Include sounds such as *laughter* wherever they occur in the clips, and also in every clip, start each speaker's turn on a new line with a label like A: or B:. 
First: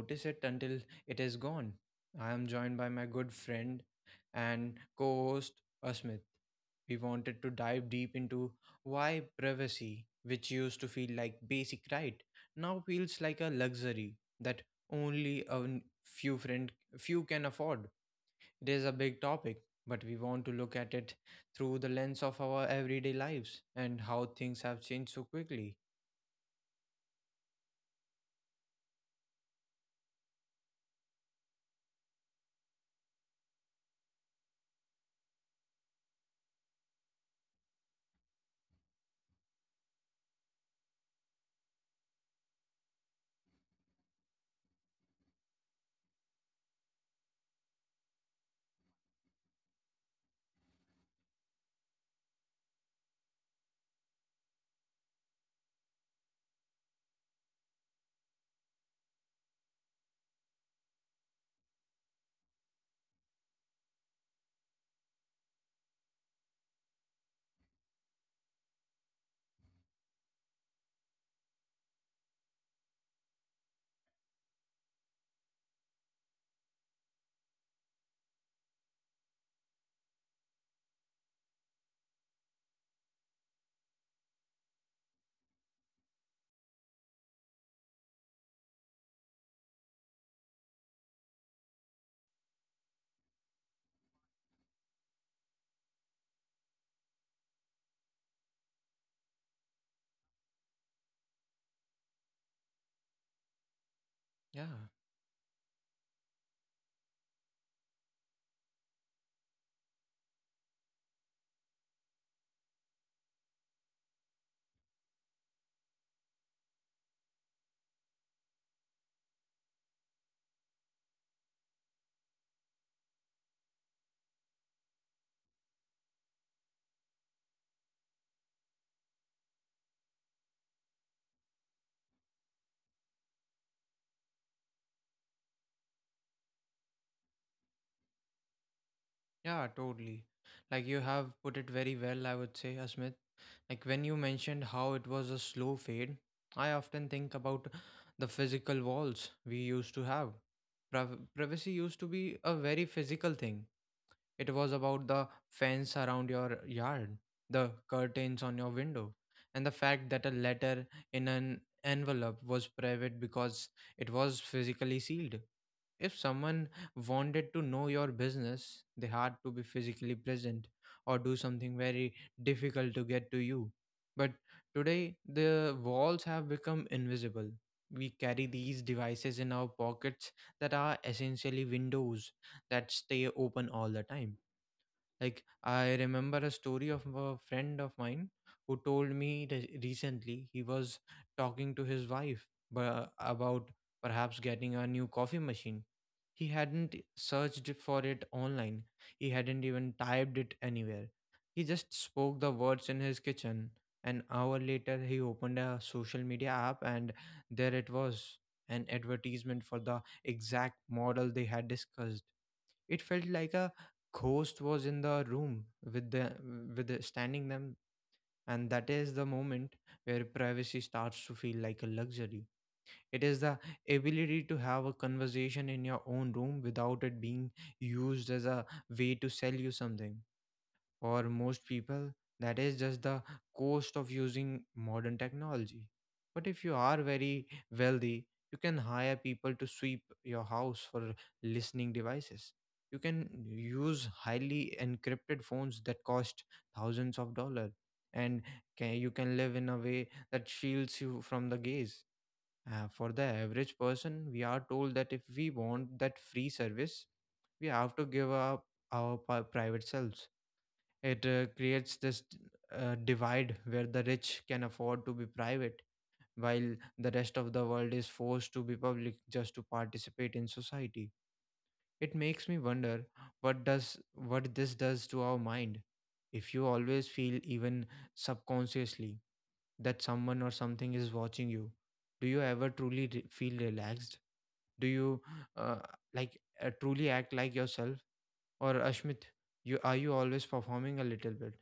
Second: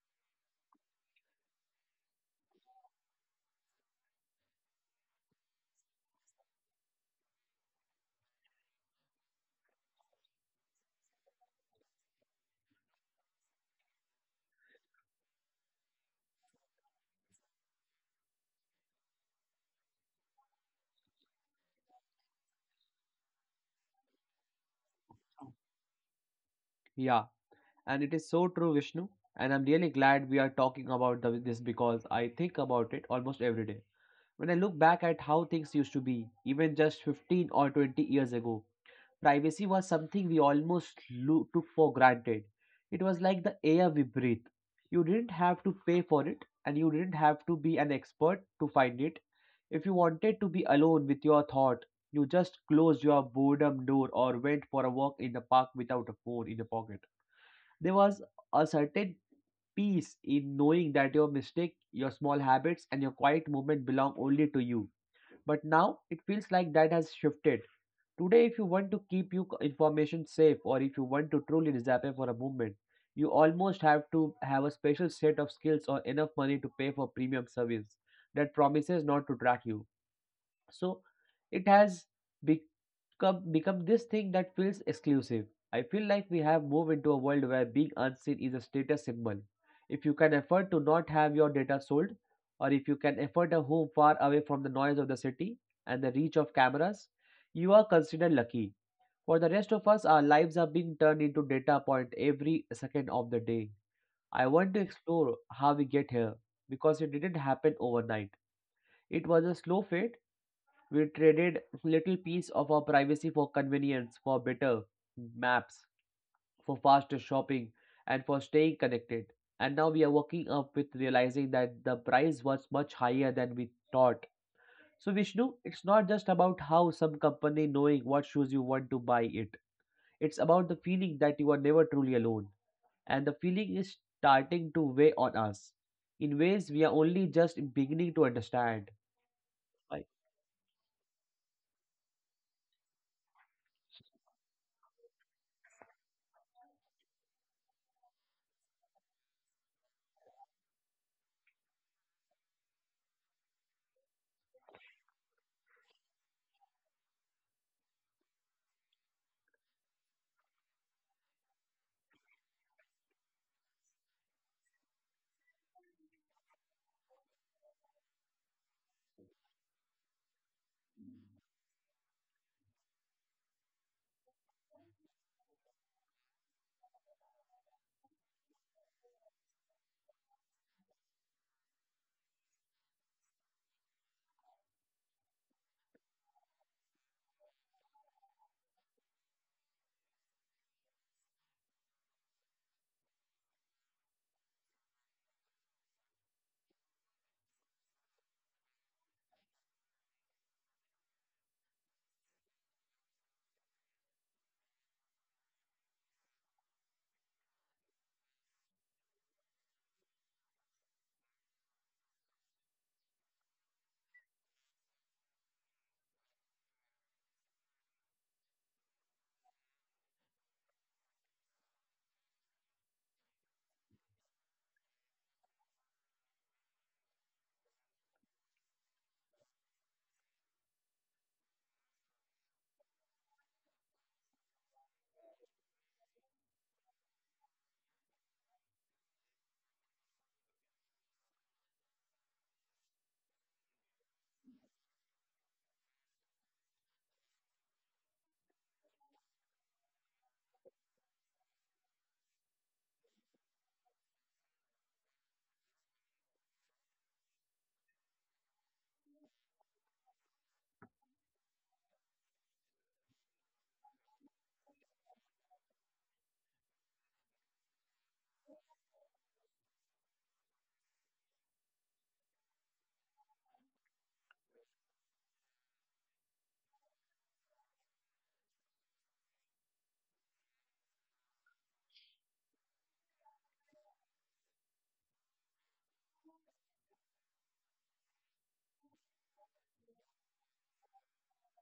A: notice it until it is gone. I am joined by my good friend and co-host Asmith. We wanted to dive deep into why privacy, which used to feel like basic right, now feels like a luxury that only a n- few friend few can afford. It is a big topic, but we want to look at it through the lens of our everyday lives and how things have changed so quickly.
B: Yeah, and it is so true, Vishnu. And I'm really glad we are talking about this because I think about it almost every day. When I look back at how things used to be, even just 15 or 20 years ago, privacy was something we almost took for granted. It was like the air we breathe. You didn't have to pay for it, and you didn't have to be an expert to find it. If you wanted to be alone with your thought, you just closed your boredom door or went for a walk in the park without a phone in your pocket. There was a certain peace in knowing that your mistake, your small habits, and your quiet moment belong only to you. But now it feels like that has shifted. Today, if you want to keep your information safe or if you want to truly disappear for a moment, you almost have to have a special set of skills or enough money to pay for premium service that promises not to track you. So it has be come, become this thing that feels exclusive. I feel like we have moved into a world where being unseen is a status symbol. If you can afford to not have your data sold, or if you can afford a home far away from the noise of the city and the reach of cameras, you are considered lucky. For the rest of us, our lives are being turned into data point every second of the day. I
A: Yeah,
B: want to explore how we get here because it didn't happen overnight. It was a slow fade. We traded little piece of our privacy for convenience, for better maps, for faster shopping, and for staying connected. And now we are waking up with realizing that the price was much higher than we thought. So, Vishnu, it's not just about how some company knowing what shoes you want to buy it. It's about the feeling that you are never truly alone. And the feeling is starting to weigh on us in ways we are only just beginning to understand.
A: yeah,
B: Like,
A: totally. Like you have put it very well, I would say, Asmit. Like when you mentioned how it was a slow fade, I often think about the physical walls we used to have. Privacy used to be a very physical thing. It was about the fence around your yard, the curtains on your window, and the fact that a letter in an envelope was private because it was physically sealed. If someone wanted to know your business, they had to be physically present or do something very difficult to get to you. But today, the walls have become invisible. We carry these devices in our pockets that are essentially windows that stay open all the time. Like, I remember a story of a friend of mine who told me recently he was talking to his wife about perhaps getting a new coffee machine. He hadn't searched for it online. He hadn't even typed it anywhere. He just spoke the words in his kitchen. An hour later, he opened a social media app, and there it was, an advertisement for the exact model they had discussed. It felt like a ghost was in the room with the standing them. And that is the moment where privacy starts to feel like a luxury. It is the ability to have a conversation in your own room without it being used as a way to sell you something. Or most people, that is just the cost of using modern technology. But if you are very wealthy, you can hire people to sweep your house for listening devices. You can use highly encrypted phones that cost thousands of dollars, and you can live in a way that shields you from the gaze. For the average person, we are told that if we want that free service, we have to give up our private selves. It creates this divide where the rich can afford to be private, while the rest of the world is forced to be public just to participate in society. It makes me wonder what this does to our mind. If you always feel, even subconsciously, that someone or something is watching you, do you ever truly feel relaxed? Do you uh, truly act like yourself, or Ashmit, You are you always performing a little bit?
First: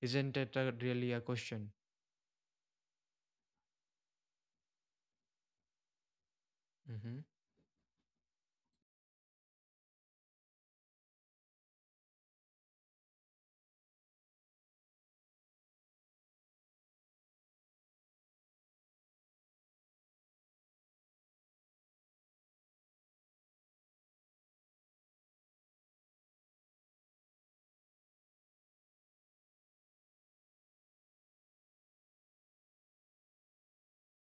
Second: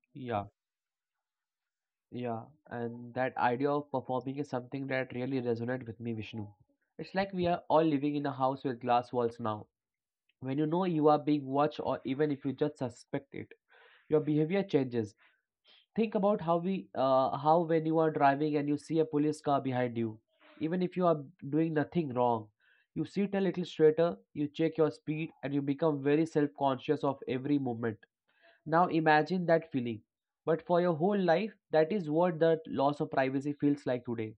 A: Isn't
B: yeah.
A: it really a question?
B: Yeah, and that idea of performing is something that really resonates with me, Vishnu. It's
A: Mm-hmm.
B: like we are all living in a house with glass walls now. When you know you are being watched, or even if you just suspect it, your behavior changes. Think about how when you are driving and you see a police car behind you, even if you are doing nothing wrong, you sit a little straighter, you check your speed, and you become very self-conscious of every movement. Now imagine that feeling, but for your whole life, that is what the loss of privacy feels like today.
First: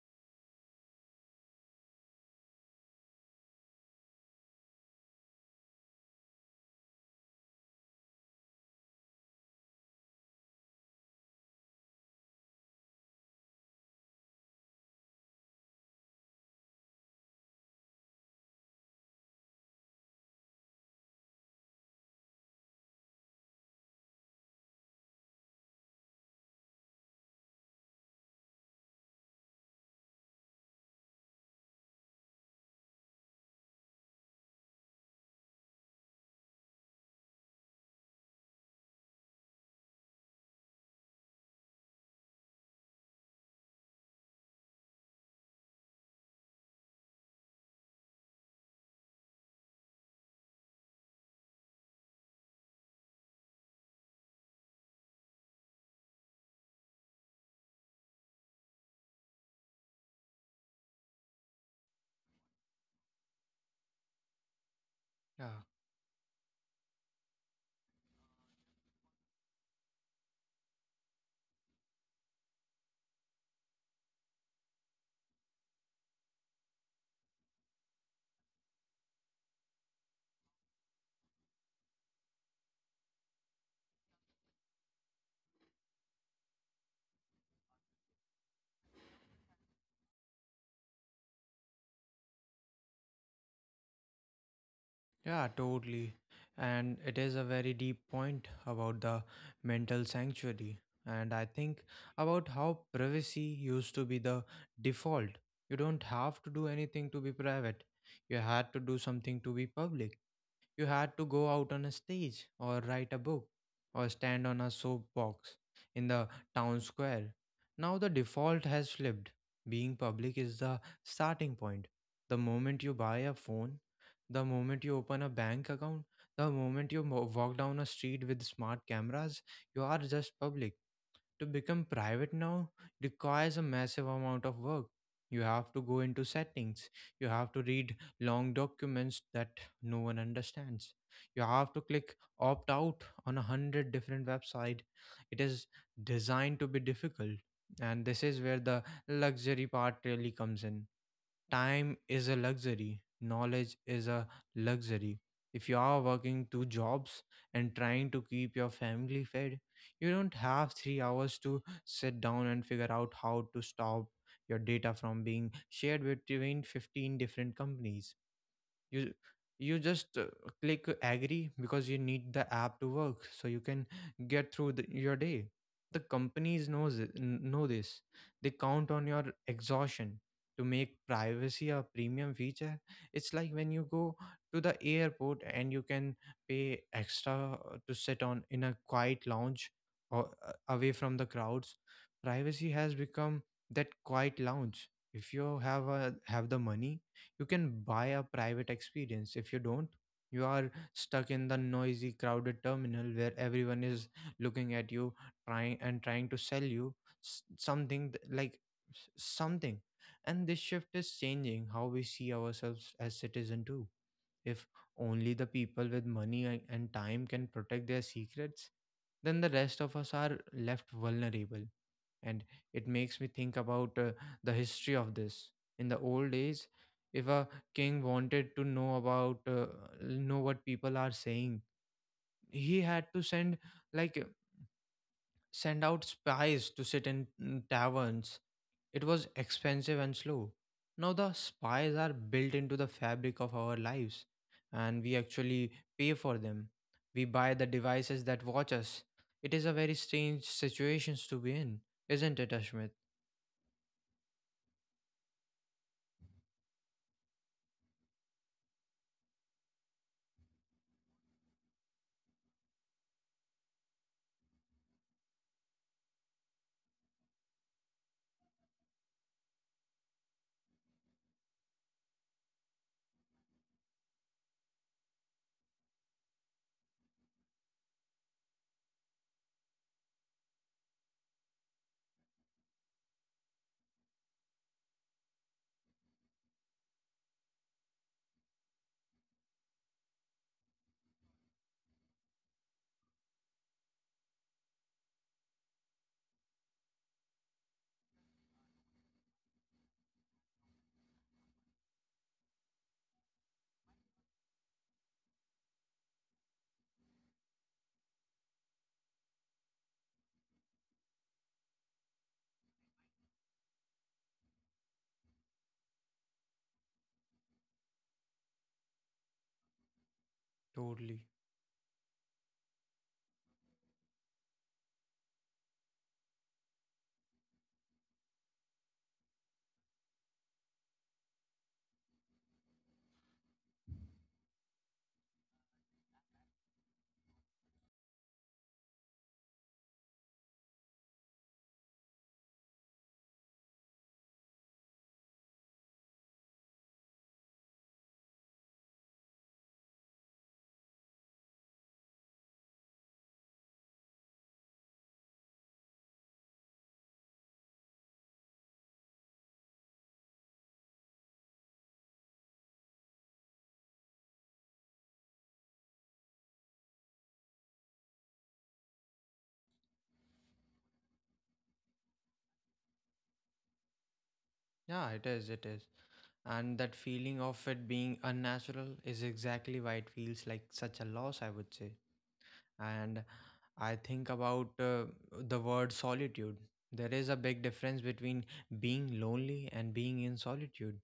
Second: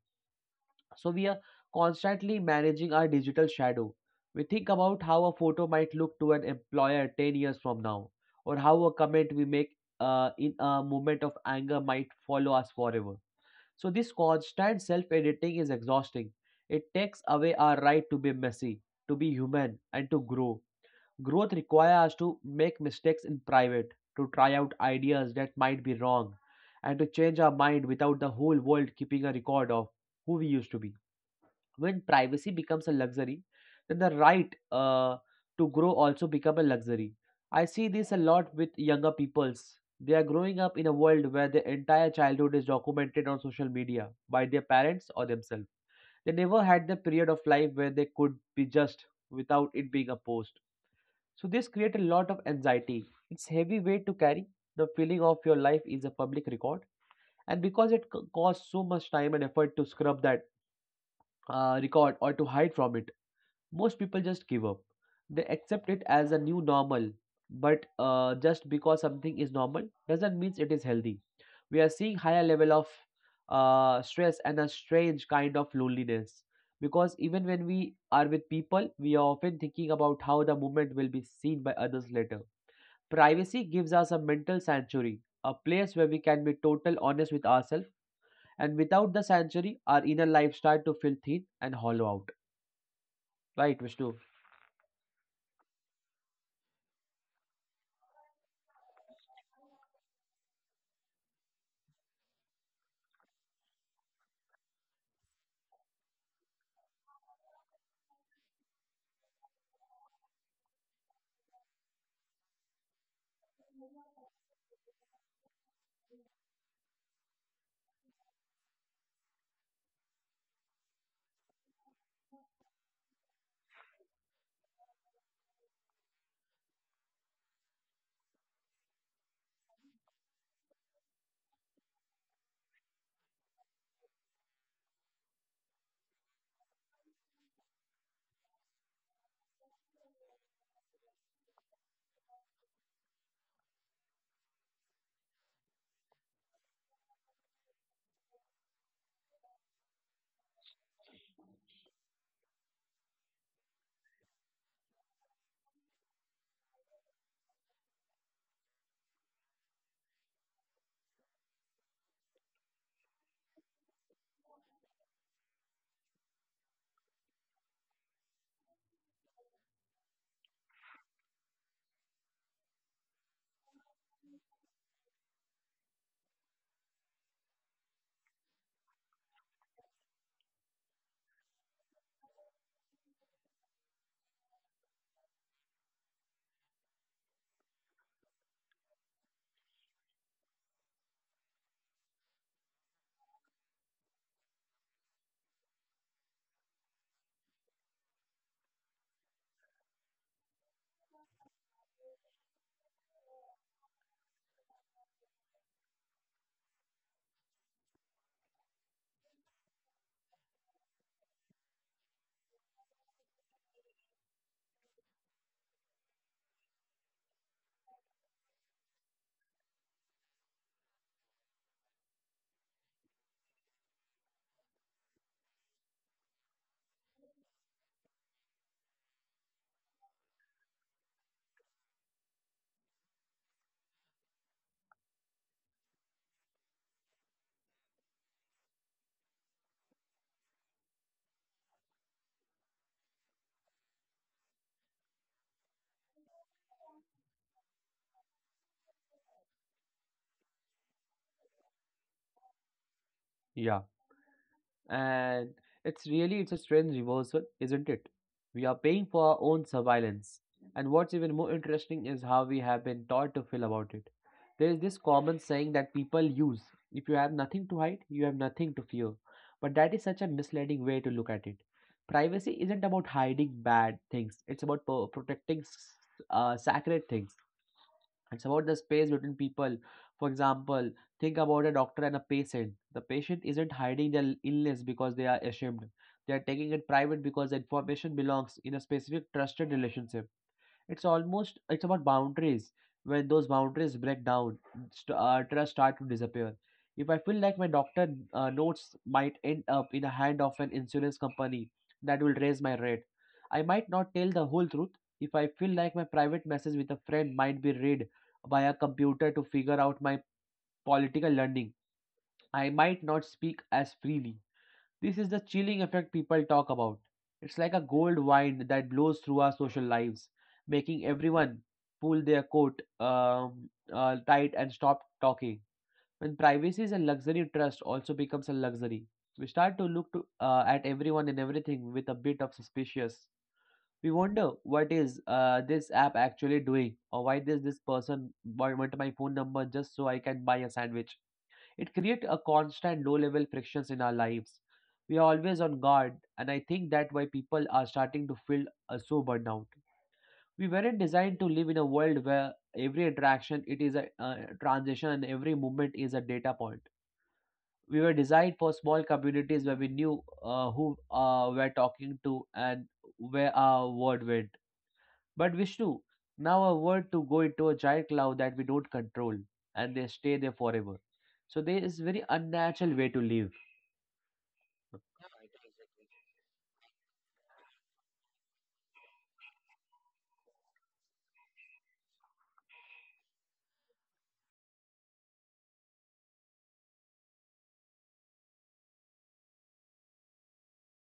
B: So we are constantly managing our digital shadow. We think about how a photo might look to an employer 10 years from now, or how a comment we make in a moment of anger might follow us forever. So this constant self editing is exhausting. It takes away our right to be messy, to be human, and to grow. Growth requires us to make mistakes in private, to try out ideas that might be wrong, and to change our mind without the whole world keeping a record of who we used to be. When privacy becomes a luxury, then the right to grow also become a luxury. I see this a lot with younger peoples. They are growing up in a world where their entire childhood is documented on social media by their parents or themselves. They never had the period of life where they could be just without it being a post. So this creates a lot of anxiety. It's heavy weight to carry. The feeling of your life is a public record, and because it costs so much time and effort to scrub that record or to hide from it, most people just give up. They
A: Yeah,
B: accept it as a new normal. But just because something is normal doesn't mean it is healthy. We are seeing higher level of stress and a strange kind of loneliness because even when we are with people, we are often thinking about how the moment will be seen by others later. Privacy gives us a mental sanctuary, a place where we can be total honest with ourselves, and without the sanctuary, our inner life start to feel thin and hollow out. Right, Vishnu?
A: yeah, totally. And it is a very deep point about the mental sanctuary. And I think about how privacy used to be the default. You don't have to do anything to be private, you had to do something to be public. You had to go out on a stage or write a book or stand on a soapbox in the town square. Now the default has flipped. Being public is the starting point. The moment you buy a phone, the moment you open a bank account, the moment you walk down a street with smart cameras, you are just public. To become private now requires a massive amount of work. You have to go into settings, you have to read long documents that no one understands. You have to click opt out on a hundred different website. It is designed to be difficult. And this is where the luxury part really comes in. Time is a luxury, knowledge is a luxury. If you are working two jobs and trying to keep your family fed, you don't have 3 hours to sit down and figure out how to stop your data from being shared between 15 different companies. You you just click agree because you need the app to work so you can get through your day. The companies know this. They count on your exhaustion to make privacy a premium feature. It's like when you go to the airport and you can pay extra to sit on in a quiet lounge or away from the crowds. Privacy has become that quiet lounge. If you have the money, you can buy a private experience. If you don't, you are stuck in the noisy crowded terminal where everyone is looking at you, trying and trying to sell you s- something th- like s- something. And this shift is changing how we see ourselves as citizen too. If only the people with money and time can protect their secrets, then the rest of us are left vulnerable. And it makes me think about the history of this. In the old days, if a king wanted to know about know what people are saying, he had to send like uh, send out spies to sit in taverns. It was expensive and slow. Now the spies are built into the fabric of our lives, and we actually pay for them. We buy the devices that watch us. It is a very strange situations to be in, isn't it, Ashmit?
B: Yeah. And it's a strange reversal, isn't it? We are paying for our own surveillance. And what's even more interesting is how we have been taught to feel about it. There is this common saying that people use: if you have nothing to hide, you have nothing to fear. But that is such a misleading way to look at it. Privacy isn't about hiding bad things, it's about protecting sacred things. It's about the space between people. For example, think about a doctor and a patient. The patient isn't hiding their illness because they are ashamed. They are taking it private because the information belongs in a specific trusted relationship. It's about boundaries. When those boundaries break down, trust start to disappear. If I feel like my doctor notes might end up in the hand of an insurance company that will raise my rate, I might not tell the whole truth. If I feel like my private message with a friend might be read by a computer to figure out my political learning, I might not speak as freely. This is the chilling effect people talk about. It's like a cold wind that blows through our social lives, making
A: Totally.
B: everyone pull their coat tight and stop talking. When privacy is a luxury, trust also becomes a luxury. We start to look at everyone and everything with a bit of suspicious. We wonder what is this app actually doing, or why does this person want my phone number just so I can buy a sandwich? It creates a constant low level frictions in our lives. We are always on guard, and I think that why people are starting to feel so burnout. We weren't designed to live in a world where every interaction it is a transition and every movement is a data point. We were designed for small communities where we knew who we're talking to and where our word went. But Vishnu, now our word to go into a giant cloud that we don't control, and they stay there forever. So there is very unnatural way to live.
A: Yeah, it is, it is. And that feeling of it being unnatural is exactly why it feels like such a loss, I would say. And I think about the word solitude. There is a big difference between being lonely and being in solitude.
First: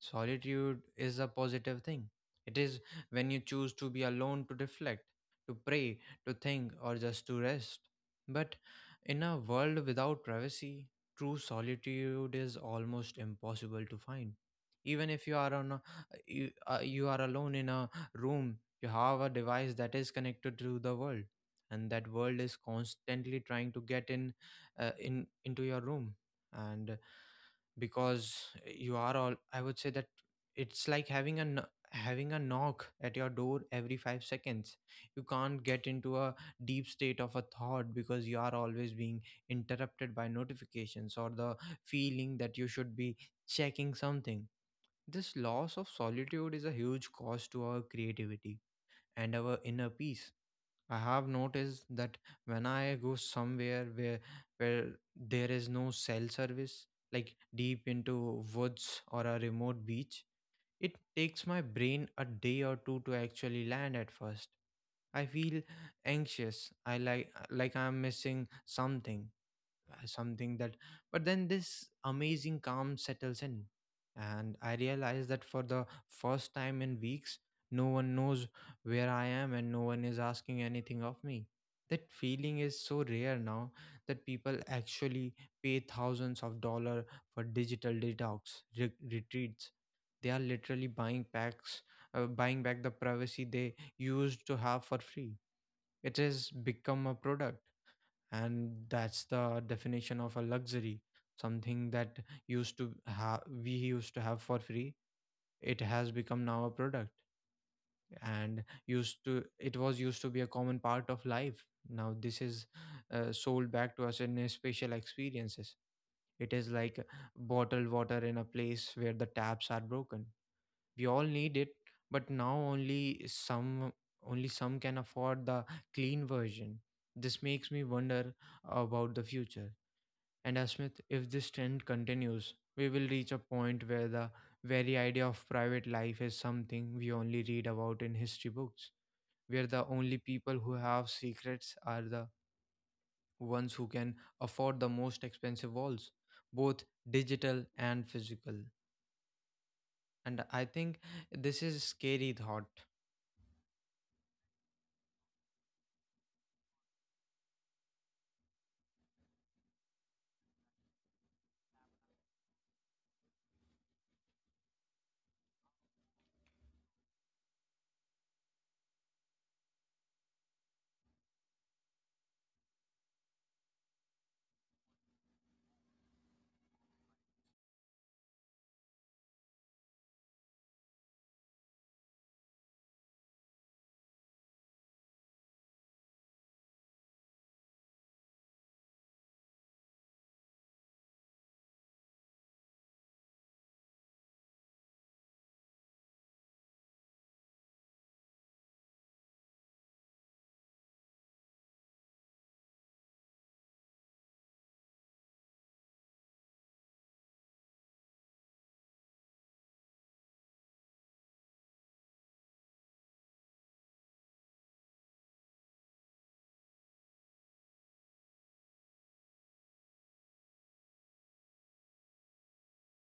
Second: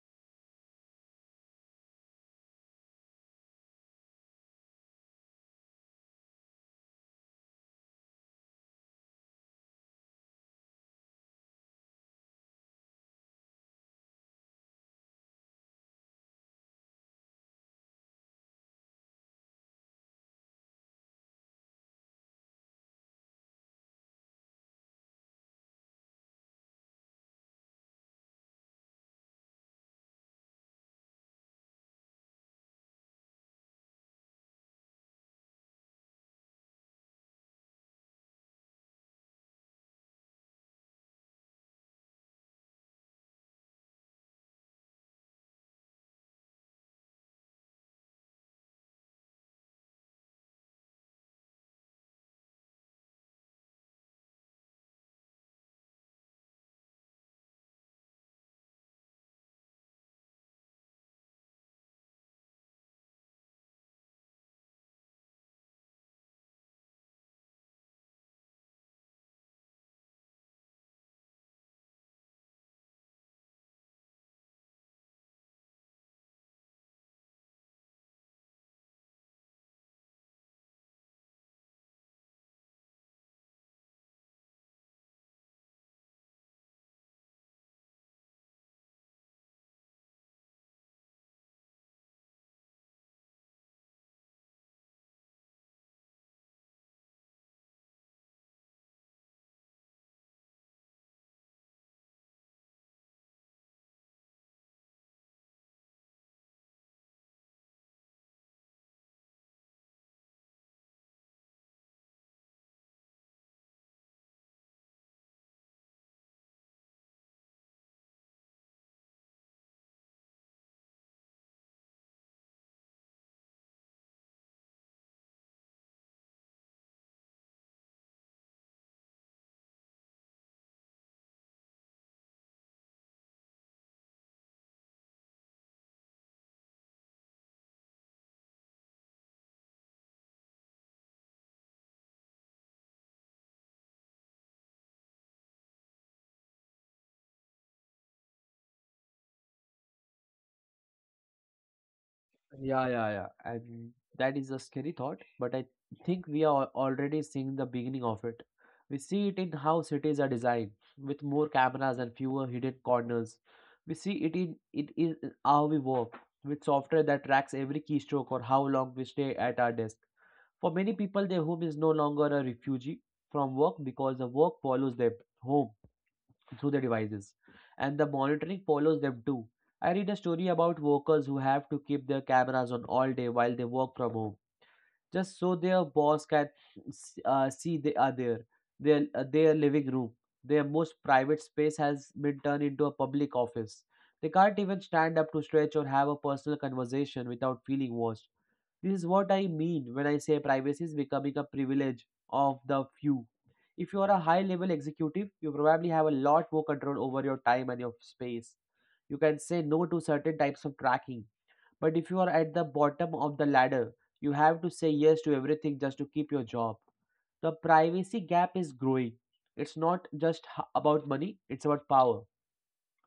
A: Solitude is a positive thing. It is when you choose to be alone to reflect, to pray, to think, or just to rest. But in a world without privacy, true solitude is almost impossible to find. Even if you are you are alone in a room, you have a device that is connected to the world, and that world is constantly trying to get in, into your room. And because you are all, I would say that it's like having having a knock at your door every 5 seconds. You can't get into a deep state of a thought because you are always being interrupted by notifications or the feeling that you should be checking something. This loss of solitude is a huge cost to our creativity and our inner peace. I have noticed that when I go somewhere where there is no cell service, like deep into woods or a remote beach, it takes my brain a day or two to actually land at first. I feel anxious. I like I'm missing something, something that But then this amazing calm settles in, and I realize that for the first time in weeks, no one knows where I am and no one is asking anything of me. That feeling is so rare now that people actually pay thousands of dollars for digital detox retreats. They are literally buying packs buying back the privacy they used to have for free. It has become a product. And that's the definition of a luxury: something that used to have we used to have for free it has become now a product. And used to be a common part of life. Now this is sold back to us in a special experiences. It is like bottled water in a place where the taps are broken. We all need it, but now only some, only some can afford the clean version. This makes me wonder about the future. And Asmith, if this trend continues, we will reach a point where the very idea of private life is something we only read about in history books, where the only people who have secrets are the ones who can afford the most expensive walls, both digital and physical. And I think this is a scary thought.
B: Yeah, yeah, yeah. And that is a scary thought, but I think we are already seeing the beginning of it. We see it in how cities are designed, with more cameras and fewer hidden corners. We see it in it is how we work, with software that tracks every keystroke or how long we stay at our desk. For many people, their home is no longer a refugee from work because the work follows them home, through their devices, and the monitoring follows them too. I read a story about workers who have to keep their cameras on all day while they work from home, just so their boss can see they are there. Their living room, their most private space, has been turned into a public office. They can't even stand up to stretch or have a personal conversation without feeling watched. This is what I mean when I say privacy is becoming a privilege of the few. If you are a high level executive, you probably have a lot more control over your time and your space. You can say no to certain types of tracking. But if you are at the bottom of the ladder, you have to say yes to everything just to keep your job. The privacy gap is growing. It's not just about money, it's about power.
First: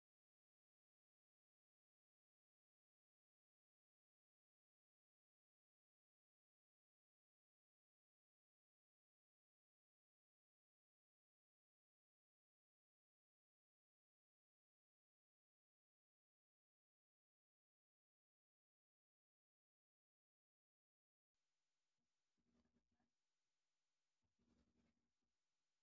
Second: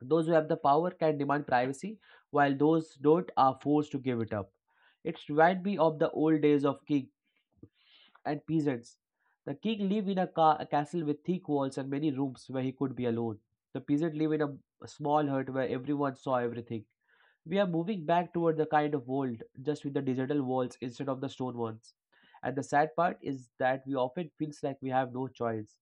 B: Those who have the power can demand privacy, while those don't are forced to give it up. It reminds me of the old days of king and peasants. The king lived in a castle with thick walls and many rooms where he could be alone. The peasant lived in a small hut where everyone saw everything. We are moving back toward the kind of world just with the digital walls instead of the stone ones. And the sad part is that we often feels like we have no choice.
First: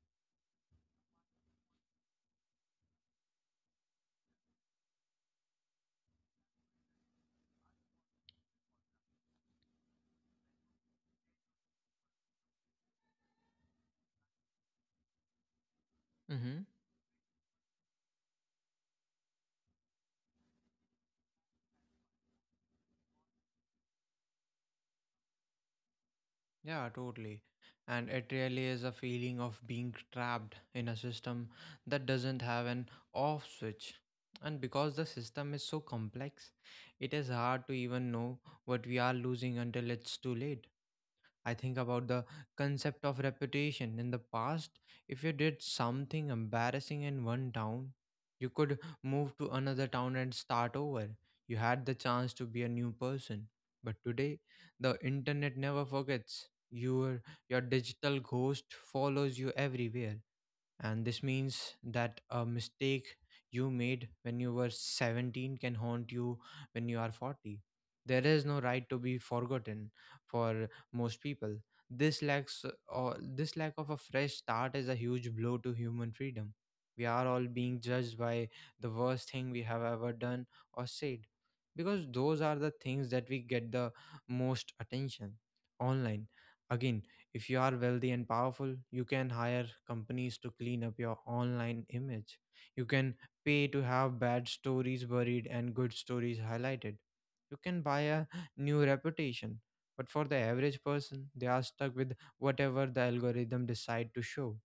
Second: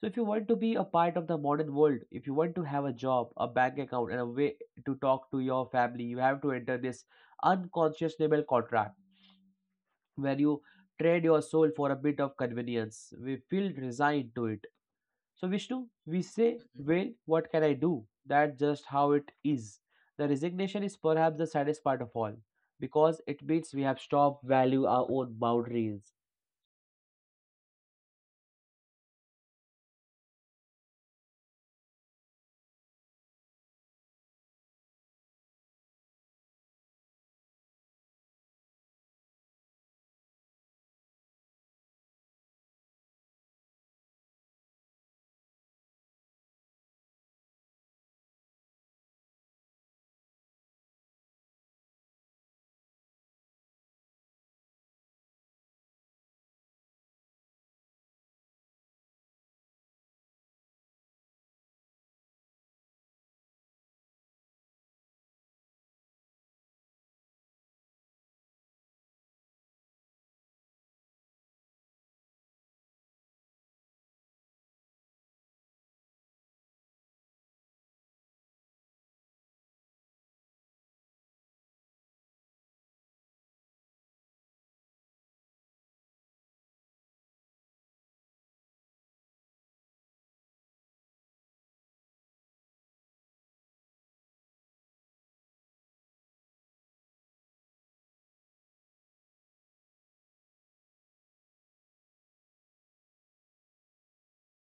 B: So if you want to be a part of the modern world, if you want to have a job, a bank account, and a way to talk to your family, you have to enter this unconscionable contract where you trade your soul for a bit of convenience. We feel resigned to it. So Vishnu, we say,
A: Mm-hmm.
B: well, what can I do? That's just how it is. The resignation is perhaps the saddest part of all because it means we have stopped value our own boundaries.
A: Yeah, totally. And it really is a feeling of being trapped in a system that doesn't have an off switch. And because the system is so complex, it is hard to even know what we are losing until it's too late. I think about the concept of reputation. In the past, if you did something embarrassing in one town, you could move to another town and start over. You had the chance to be a new person. But today, the internet never forgets. Your digital ghost follows you everywhere, and this means that a mistake you made when you were 17 can haunt you when you are 40. There is no right to be forgotten for most people. This lacks or this lack of a fresh start is a huge blow to human freedom. We are all being judged by the worst thing we have ever done or said, because those are the things that we get the most attention online. Again, if you are wealthy and powerful, you can hire companies to clean up your online image. You can pay to have bad stories buried and good stories highlighted. You can buy a *sighs* new reputation. But for the average person, they are stuck with whatever the algorithm decide to show.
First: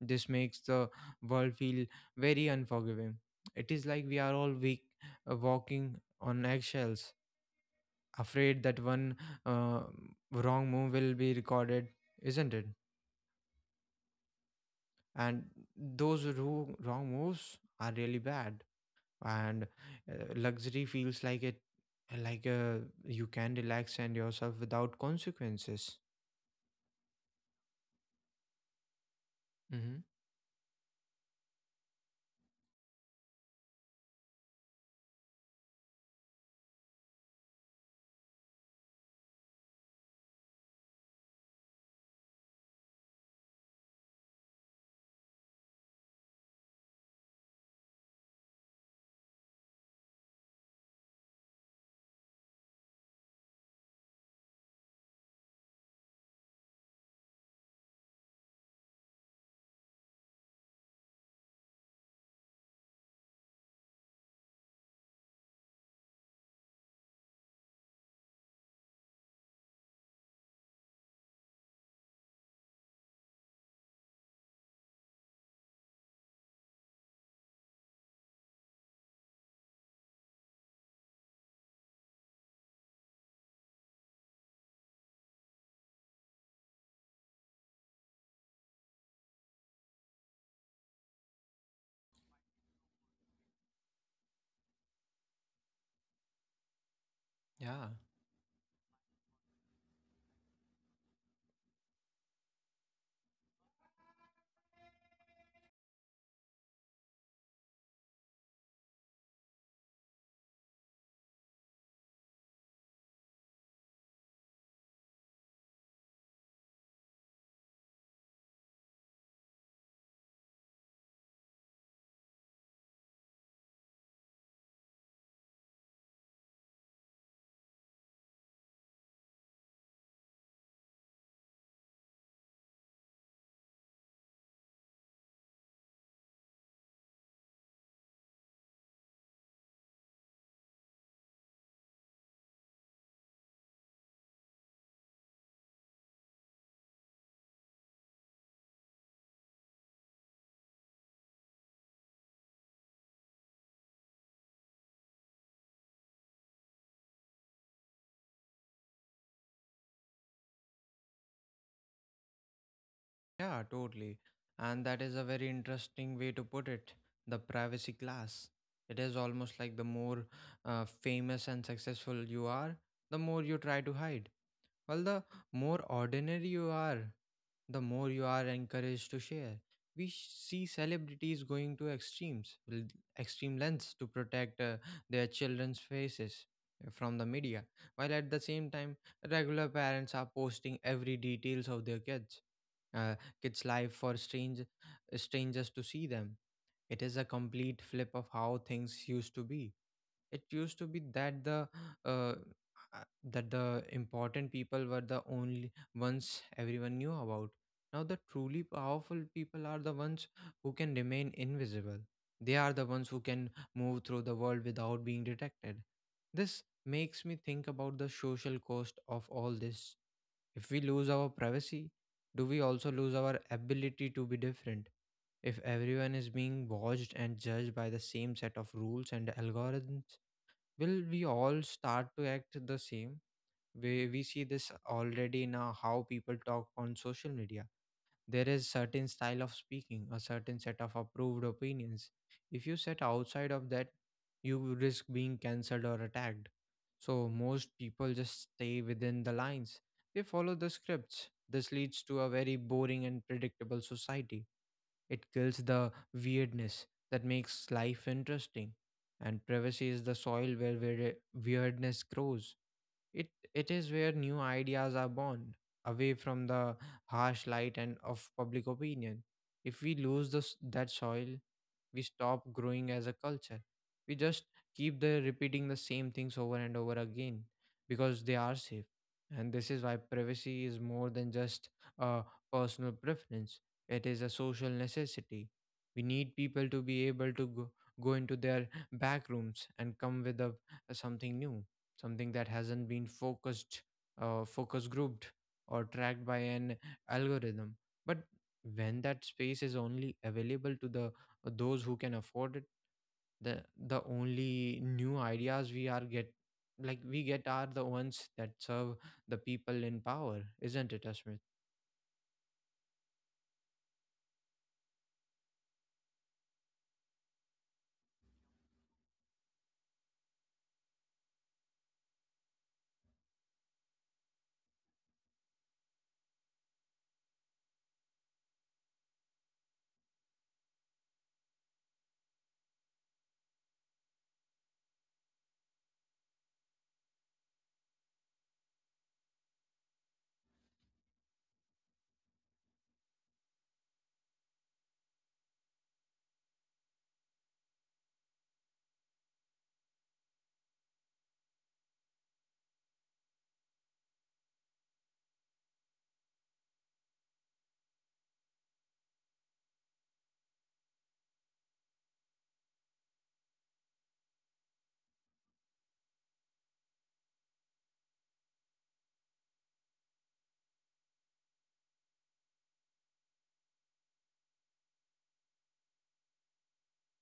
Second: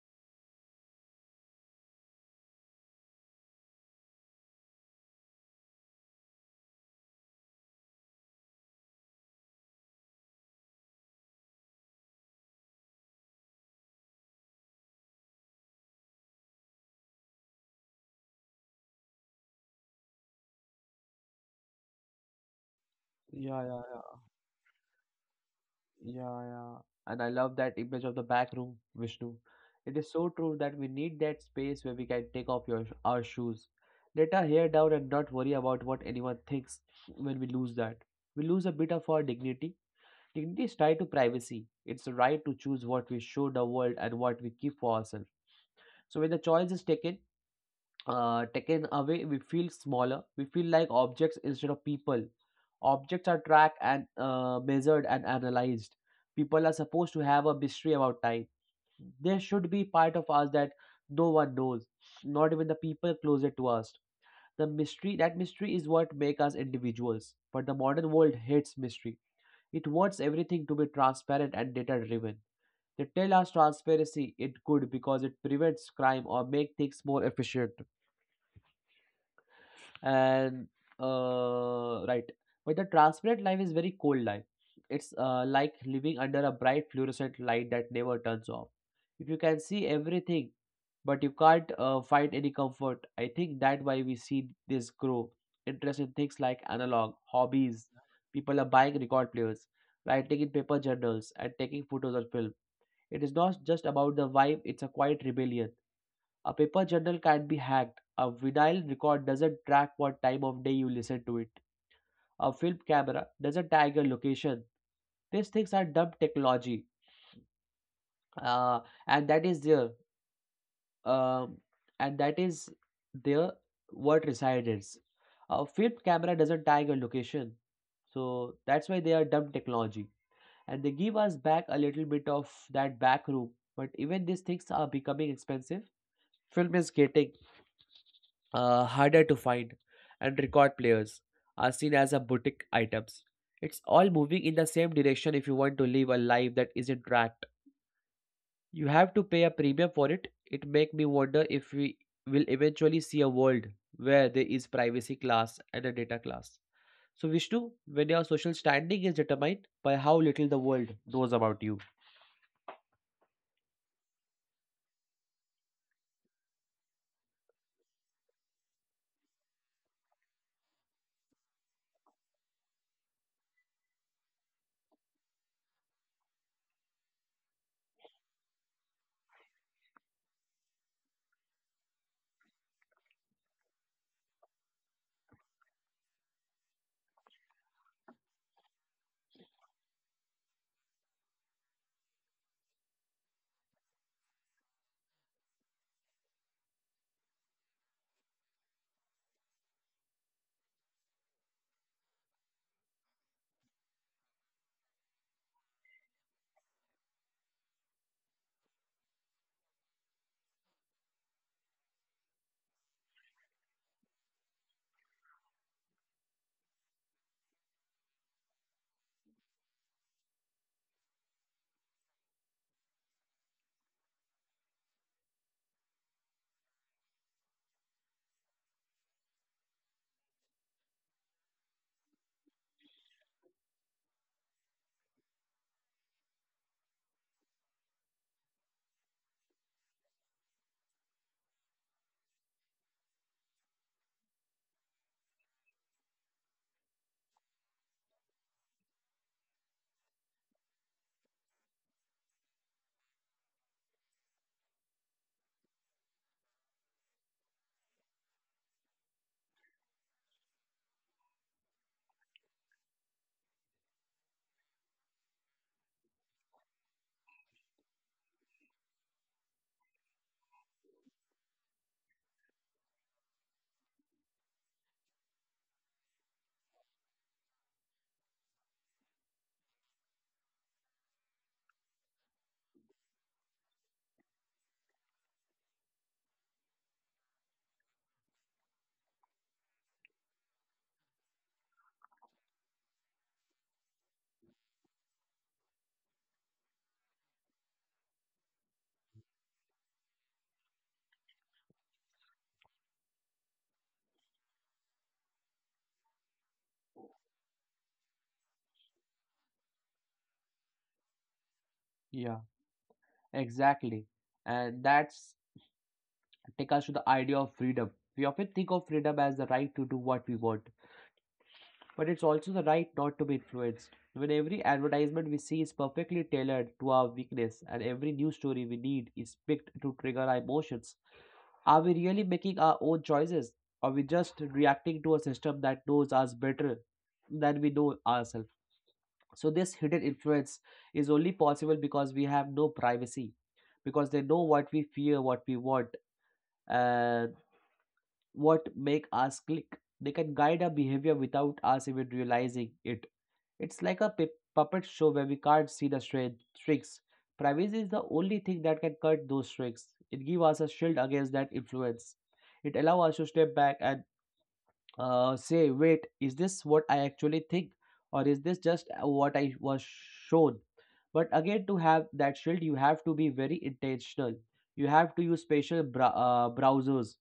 A: This makes the world feel very unforgiving. It is like we are all weak, walking on eggshells, afraid that one uh, wrong move will be recorded, isn't it? And those wrong moves are really bad, and luxury feels like it like uh, you can relax and yourself without consequences.
B: Yeah, yeah. And I love that image of the back room, Vishnu. It
A: Mm-hmm.
B: is so true that we need that space where we can take off our shoes, let our hair down, and not worry about what anyone thinks when we lose that. We lose a bit of our dignity. Dignity is tied to privacy. It's the right to choose what we show the world and what we keep for ourselves. So when the choice is taken, taken away, we feel smaller. We feel like objects instead of people. Objects are tracked and measured and analyzed. People are supposed to have a mystery about time. There should be part of us that no one knows, not even the people closer to us. That mystery is what makes us individuals. But the modern world hates mystery. It wants everything to be transparent and data driven. They tell us transparency it good because it prevents crime or make things more efficient, and right. But the transparent life is very cold life. It's like living under a bright fluorescent light that never turns off. If you can see everything but you can't find any comfort, I think that why we see this grow interest in things like analog hobbies.
A: Yeah.
B: People are buying record players, writing in paper journals and taking photos or film. It is not just about the vibe, it's a quiet rebellion. A paper journal can be hacked. A vinyl record doesn't track what time of day you listen to it. A film camera doesn't tag your location. These things are dumb technology, uh, and that is there. Um, and that is there what reside is. A film camera doesn't tag your location, so that's why they are dumb technology. And they give us back a little bit of that back room. But even these things are becoming expensive. Film is getting harder to find, and record players are seen as a boutique items. It's all moving in the same direction. If you want to live a life that isn't tracked, you have to pay a premium for it. It make me wonder if we will eventually see a world where there is privacy class and a data class. So Vishnu, when your social standing is determined by how little the world knows about you.
A: Yeah, totally, and that is a very interesting way to put it. The privacy class, it is almost like the more famous and successful you are, the more you try to hide. Well, the more ordinary you are, the more you are encouraged to share. We see celebrities going to extreme lengths to protect their children's faces from the media, while at the same time, regular parents are posting every details of their kids, uh, kids' life for strangers to see them. It is a complete flip of how things used to be. It used to be that uh, uh, the important people were the only ones everyone knew about. Now the truly powerful people are the ones who can remain invisible. They are the ones who can move through the world without being detected. This makes me think about the social cost of all this. If we lose our privacy, do we also lose our ability to be different? If everyone is being watched and judged by the same set of rules and algorithms, will we all start to act the same way? We see this already now, how people talk on social media. There is certain style of speaking, a certain set of approved opinions. If you set outside of that, you will risk being cancelled or attacked. So most people just stay within the lines. They follow the scripts. This leads to a very boring and predictable society. It kills the weirdness that makes life interesting, and privacy is the soil where weirdness grows. It it is where new ideas are born, away from the harsh light and of public opinion. If we lose this that soil, we stop growing as a culture. We just keep the repeating the same things over and over again because they are safe. And this is why privacy is more than just a personal preference. It is a social necessity. We need people to be able to go into their back rooms and come with a, something new, something that hasn't been focus grouped or tracked by an algorithm. But when that space is only available to the those who can afford it, the the only new ideas we get are the ones that serve the people in power, isn't it, Asmith?
B: Yeah, exactly. And that's take us to the idea of freedom. We often think of freedom as the right to do what we want, but it's also the right not to be influenced. When every advertisement we see is perfectly tailored to our weakness and every news story we need is picked to trigger our emotions, are we really making our own choices? Are we just reacting to a system that knows us better than we know ourselves? So, this hidden influence is only possible because we have no privacy, because they know what we fear, what we want, and what make us click. They can guide our behavior without us even realizing it. It's like a puppet show where we can't see the tricks. Privacy is the only thing that can cut those tricks. It gives us a shield against that influence. It allows us to step back and say, wait, is this what I actually think? Or is this just what I was shown? But again, to have that shield, you have to be very intentional. You have to use special browsers.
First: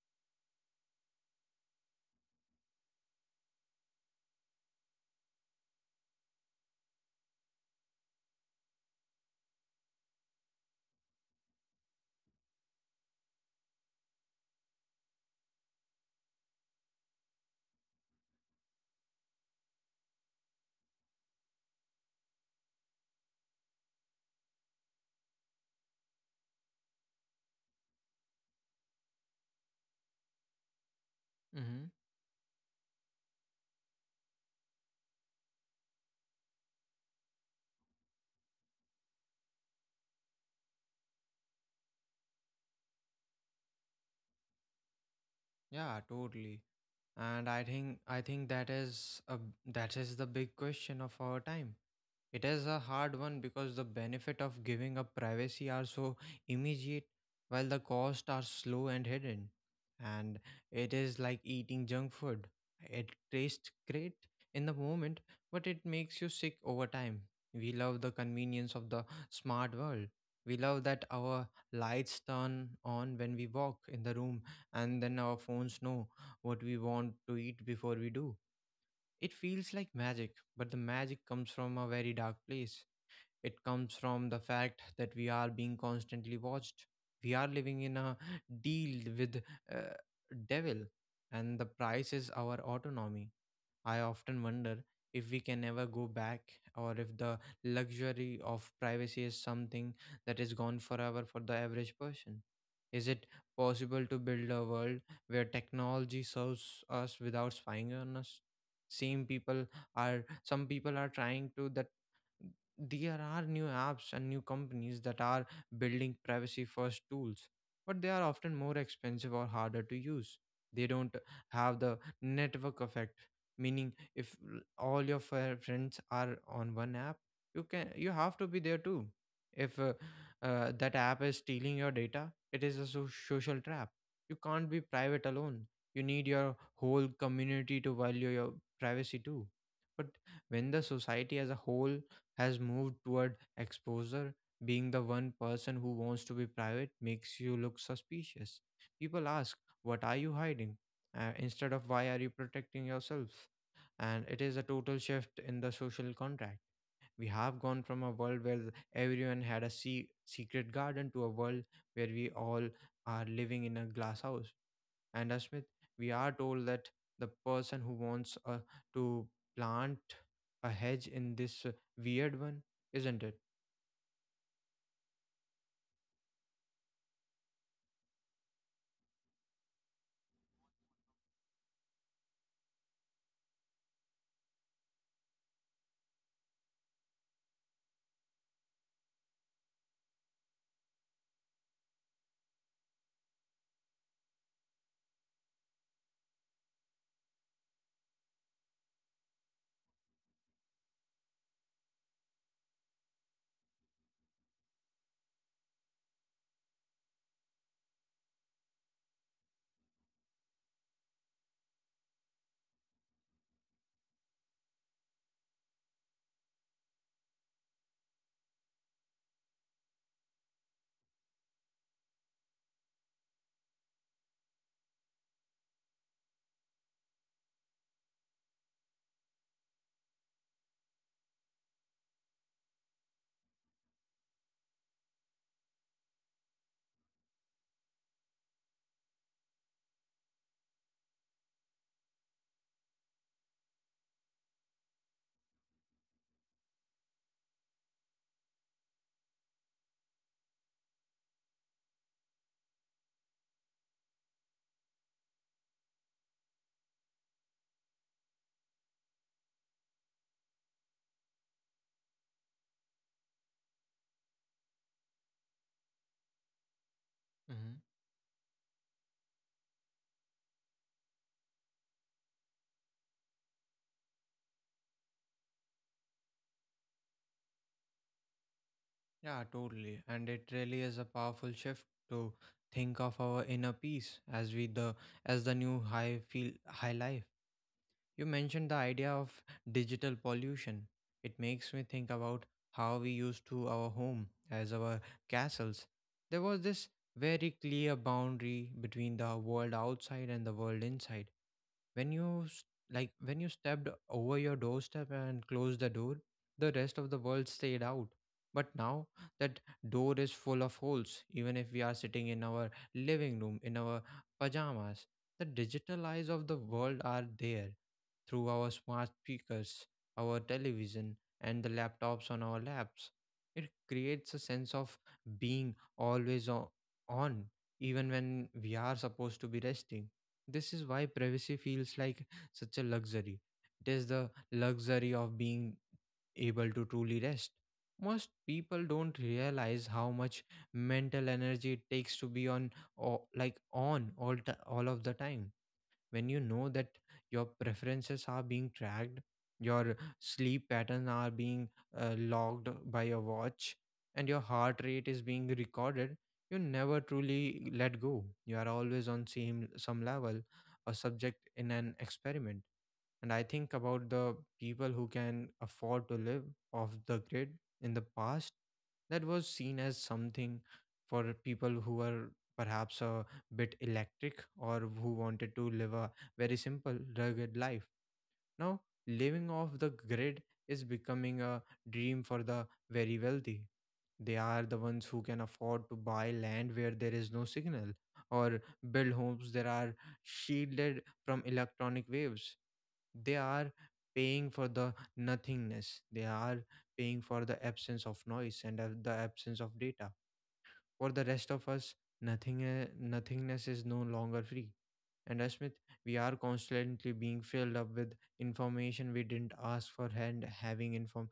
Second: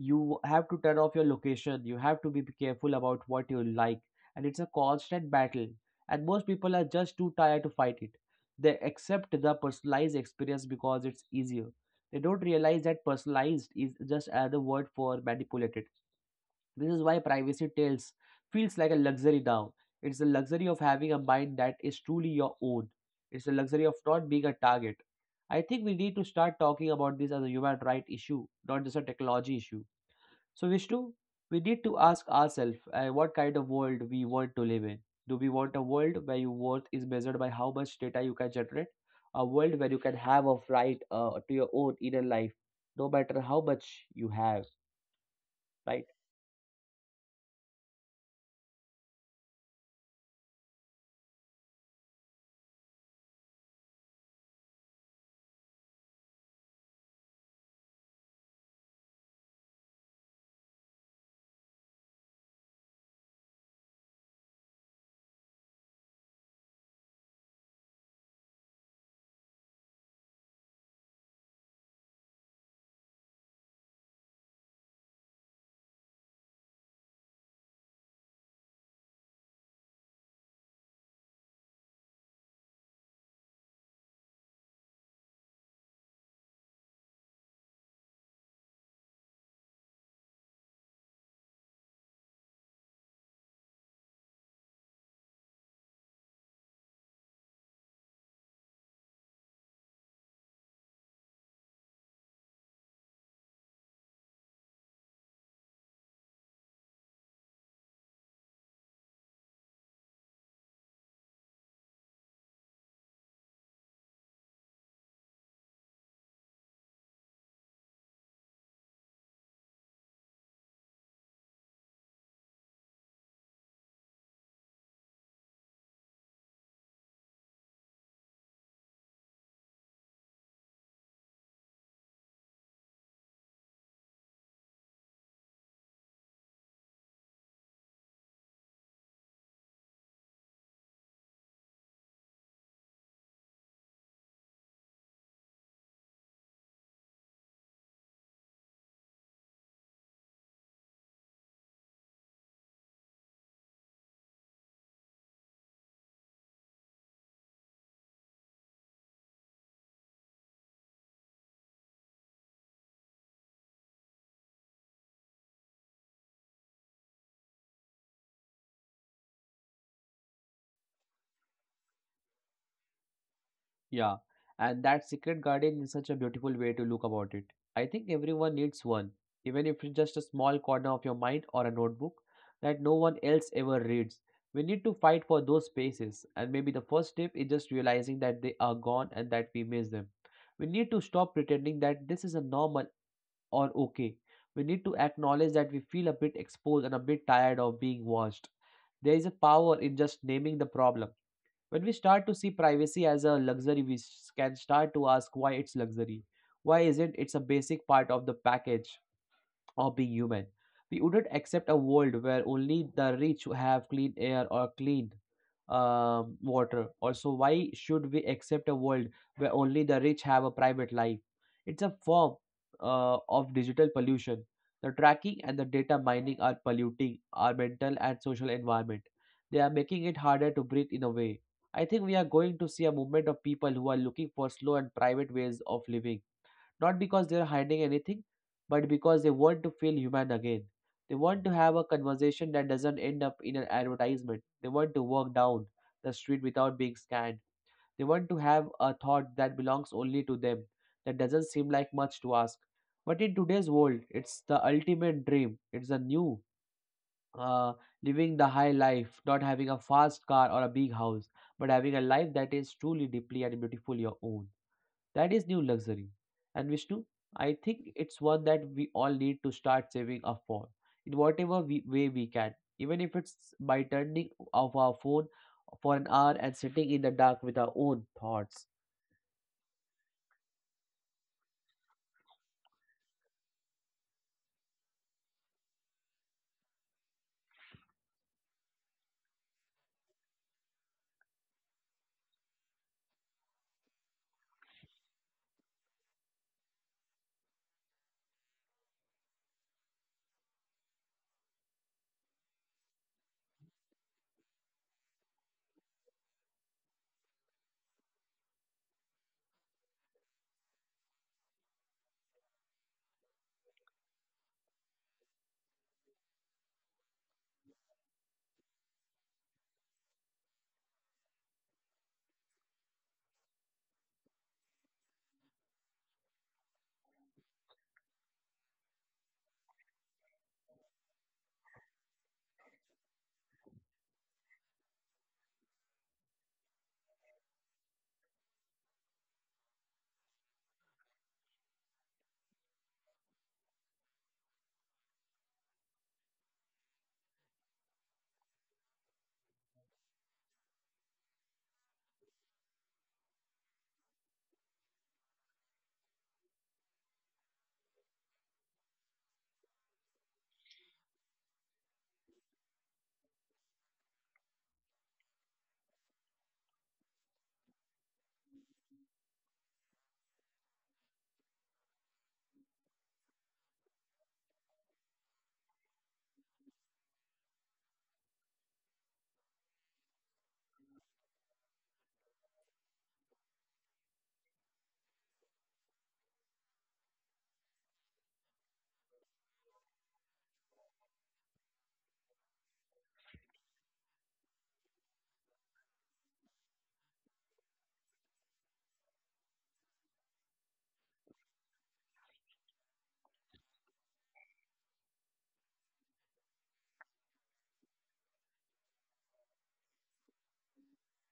B: You have to turn off your location. You have to be careful about what you like, and it's a constant battle, and most people are just too tired to fight it. They accept the personalized experience because it's easier. They don't realize that personalized is just another word for manipulated. This is why privacy tales feels like a luxury now. It's the luxury of having a mind that is truly your own. It's the luxury of not being a target. I think we need to start talking about this as a human right issue, not just a technology issue. So, Vishnu, we need
A: Mm-hmm.
B: to ask ourselves what kind of world we want to live in. Do we want a world where your worth is measured by how much data you can generate? A world where you can have a right to your own inner life, no matter how much you have,
A: Yeah,
B: right?
A: totally. And I think that is a, that is the big question of our time. It is a hard one because the benefit of giving up privacy are so immediate, while the costs are slow and hidden. And it is like eating junk food. It tastes great in the moment, but it makes you sick over time. We love the convenience of the smart world. We love that our lights turn on when we walk in the room, and then our phones know what we want to eat before we do. It feels like magic, but the magic comes from a very dark place. It comes from the fact that we are being constantly watched. We are living in a deal with uh, devil, and the price is our autonomy. I often wonder if we can ever go back, or if the luxury of privacy is something that is gone forever for the average person. Is it possible to build a world where technology serves us without spying on us? Same people are some people are trying to that. There are new apps and new companies that are building privacy first tools, but they are often more expensive or harder to use. They don't have the network effect, meaning if all your friends are on one app, you have to be there too. If that app is stealing your data, it is a social trap. You can't be private alone. You need your whole community to value your privacy too. But when the society as a whole has moved toward exposure. Being the one person who wants to be private makes you look suspicious. People ask, "What are you hiding?" Instead of, "Why are you protecting yourself?" And it is a total shift in the social contract. We have gone from a world where everyone had a secret garden to a world where we all are living in a glass house. And as Smith, we are told that the person who wants to plant a hedge in this weird one, isn't it?
B: Yeah, and that secret garden is such a beautiful way to look about it. I think everyone needs one, even if it's just a small corner of your mind or a notebook that no one else ever reads. We need to fight for those spaces, and maybe the first step is just realizing that they are gone and that we miss them. We need to stop pretending that this is a normal or okay. We need to acknowledge that we feel a bit exposed and a bit tired of being watched. There is a power in just naming the problem. When we start to see privacy as a luxury, we can start to ask why it's luxury. Why is it? It's a basic part of the package of being human. We wouldn't accept a world where only the rich have clean air or clean water. Also, why should we accept a world where only the rich have a private life? It's a form of digital pollution. The tracking and the data mining are polluting our mental and social environment. They are making it harder to breathe in a way. I think we are going to see a movement of people who are looking for slow and private ways of living, not because they're hiding anything, but because they want to feel human again. They want to have a conversation that doesn't end up in an advertisement. They want to walk down the street without being scanned. They want to have a thought that belongs only to them, that doesn't seem like much to ask. But in today's world, it's the ultimate dream. It's a new uh, living the high life, not having a fast car or a big house, but having a life that is truly deeply and beautiful your own. That is new luxury. And Vishnu, I think it's one that we all need to start saving up for in whatever way we can, even if it's by turning off our phone for an hour and sitting in the dark with our own thoughts.
A: Yeah, totally. And it really is a powerful shift to think of our inner peace as we the as the new high life. You mentioned the idea of digital pollution. It makes me think about how we used to our home as our castles. There was this very clear boundary between the world outside and the world inside. When you s- like when you stepped over your doorstep and closed the door, the rest of the world stayed out. But now that door is full of holes. Even if we are sitting in our living room in our pajamas, the digital eyes of the world are there through our smart speakers, our television, and the laptops on our laps. It creates a sense of being always on, even when we are supposed to be resting. This is why privacy feels like such a luxury. It is the luxury of being able to truly rest. Most people don't realize how much mental energy it takes to be on, or like on all of the time. When you know that your preferences are being tracked, your sleep patterns are being logged by a watch, and your heart rate is being recorded, you never truly let go. You are always on same some level a subject in an experiment. And I think about the people who can afford to live off the grid. In the past, that was seen as something for people who were perhaps a bit electric, or who wanted to live a very simple rugged life. Now, living off the grid is becoming a dream for the very wealthy. They are the ones who can afford to buy land where there is no signal, or build homes that are shielded from electronic waves. They are paying for the nothingness. They are paying for the absence of noise and the absence of data. For the rest of us, nothingness is no longer free. And as Smith, we are constantly being filled up with information we didn't ask for, and having inform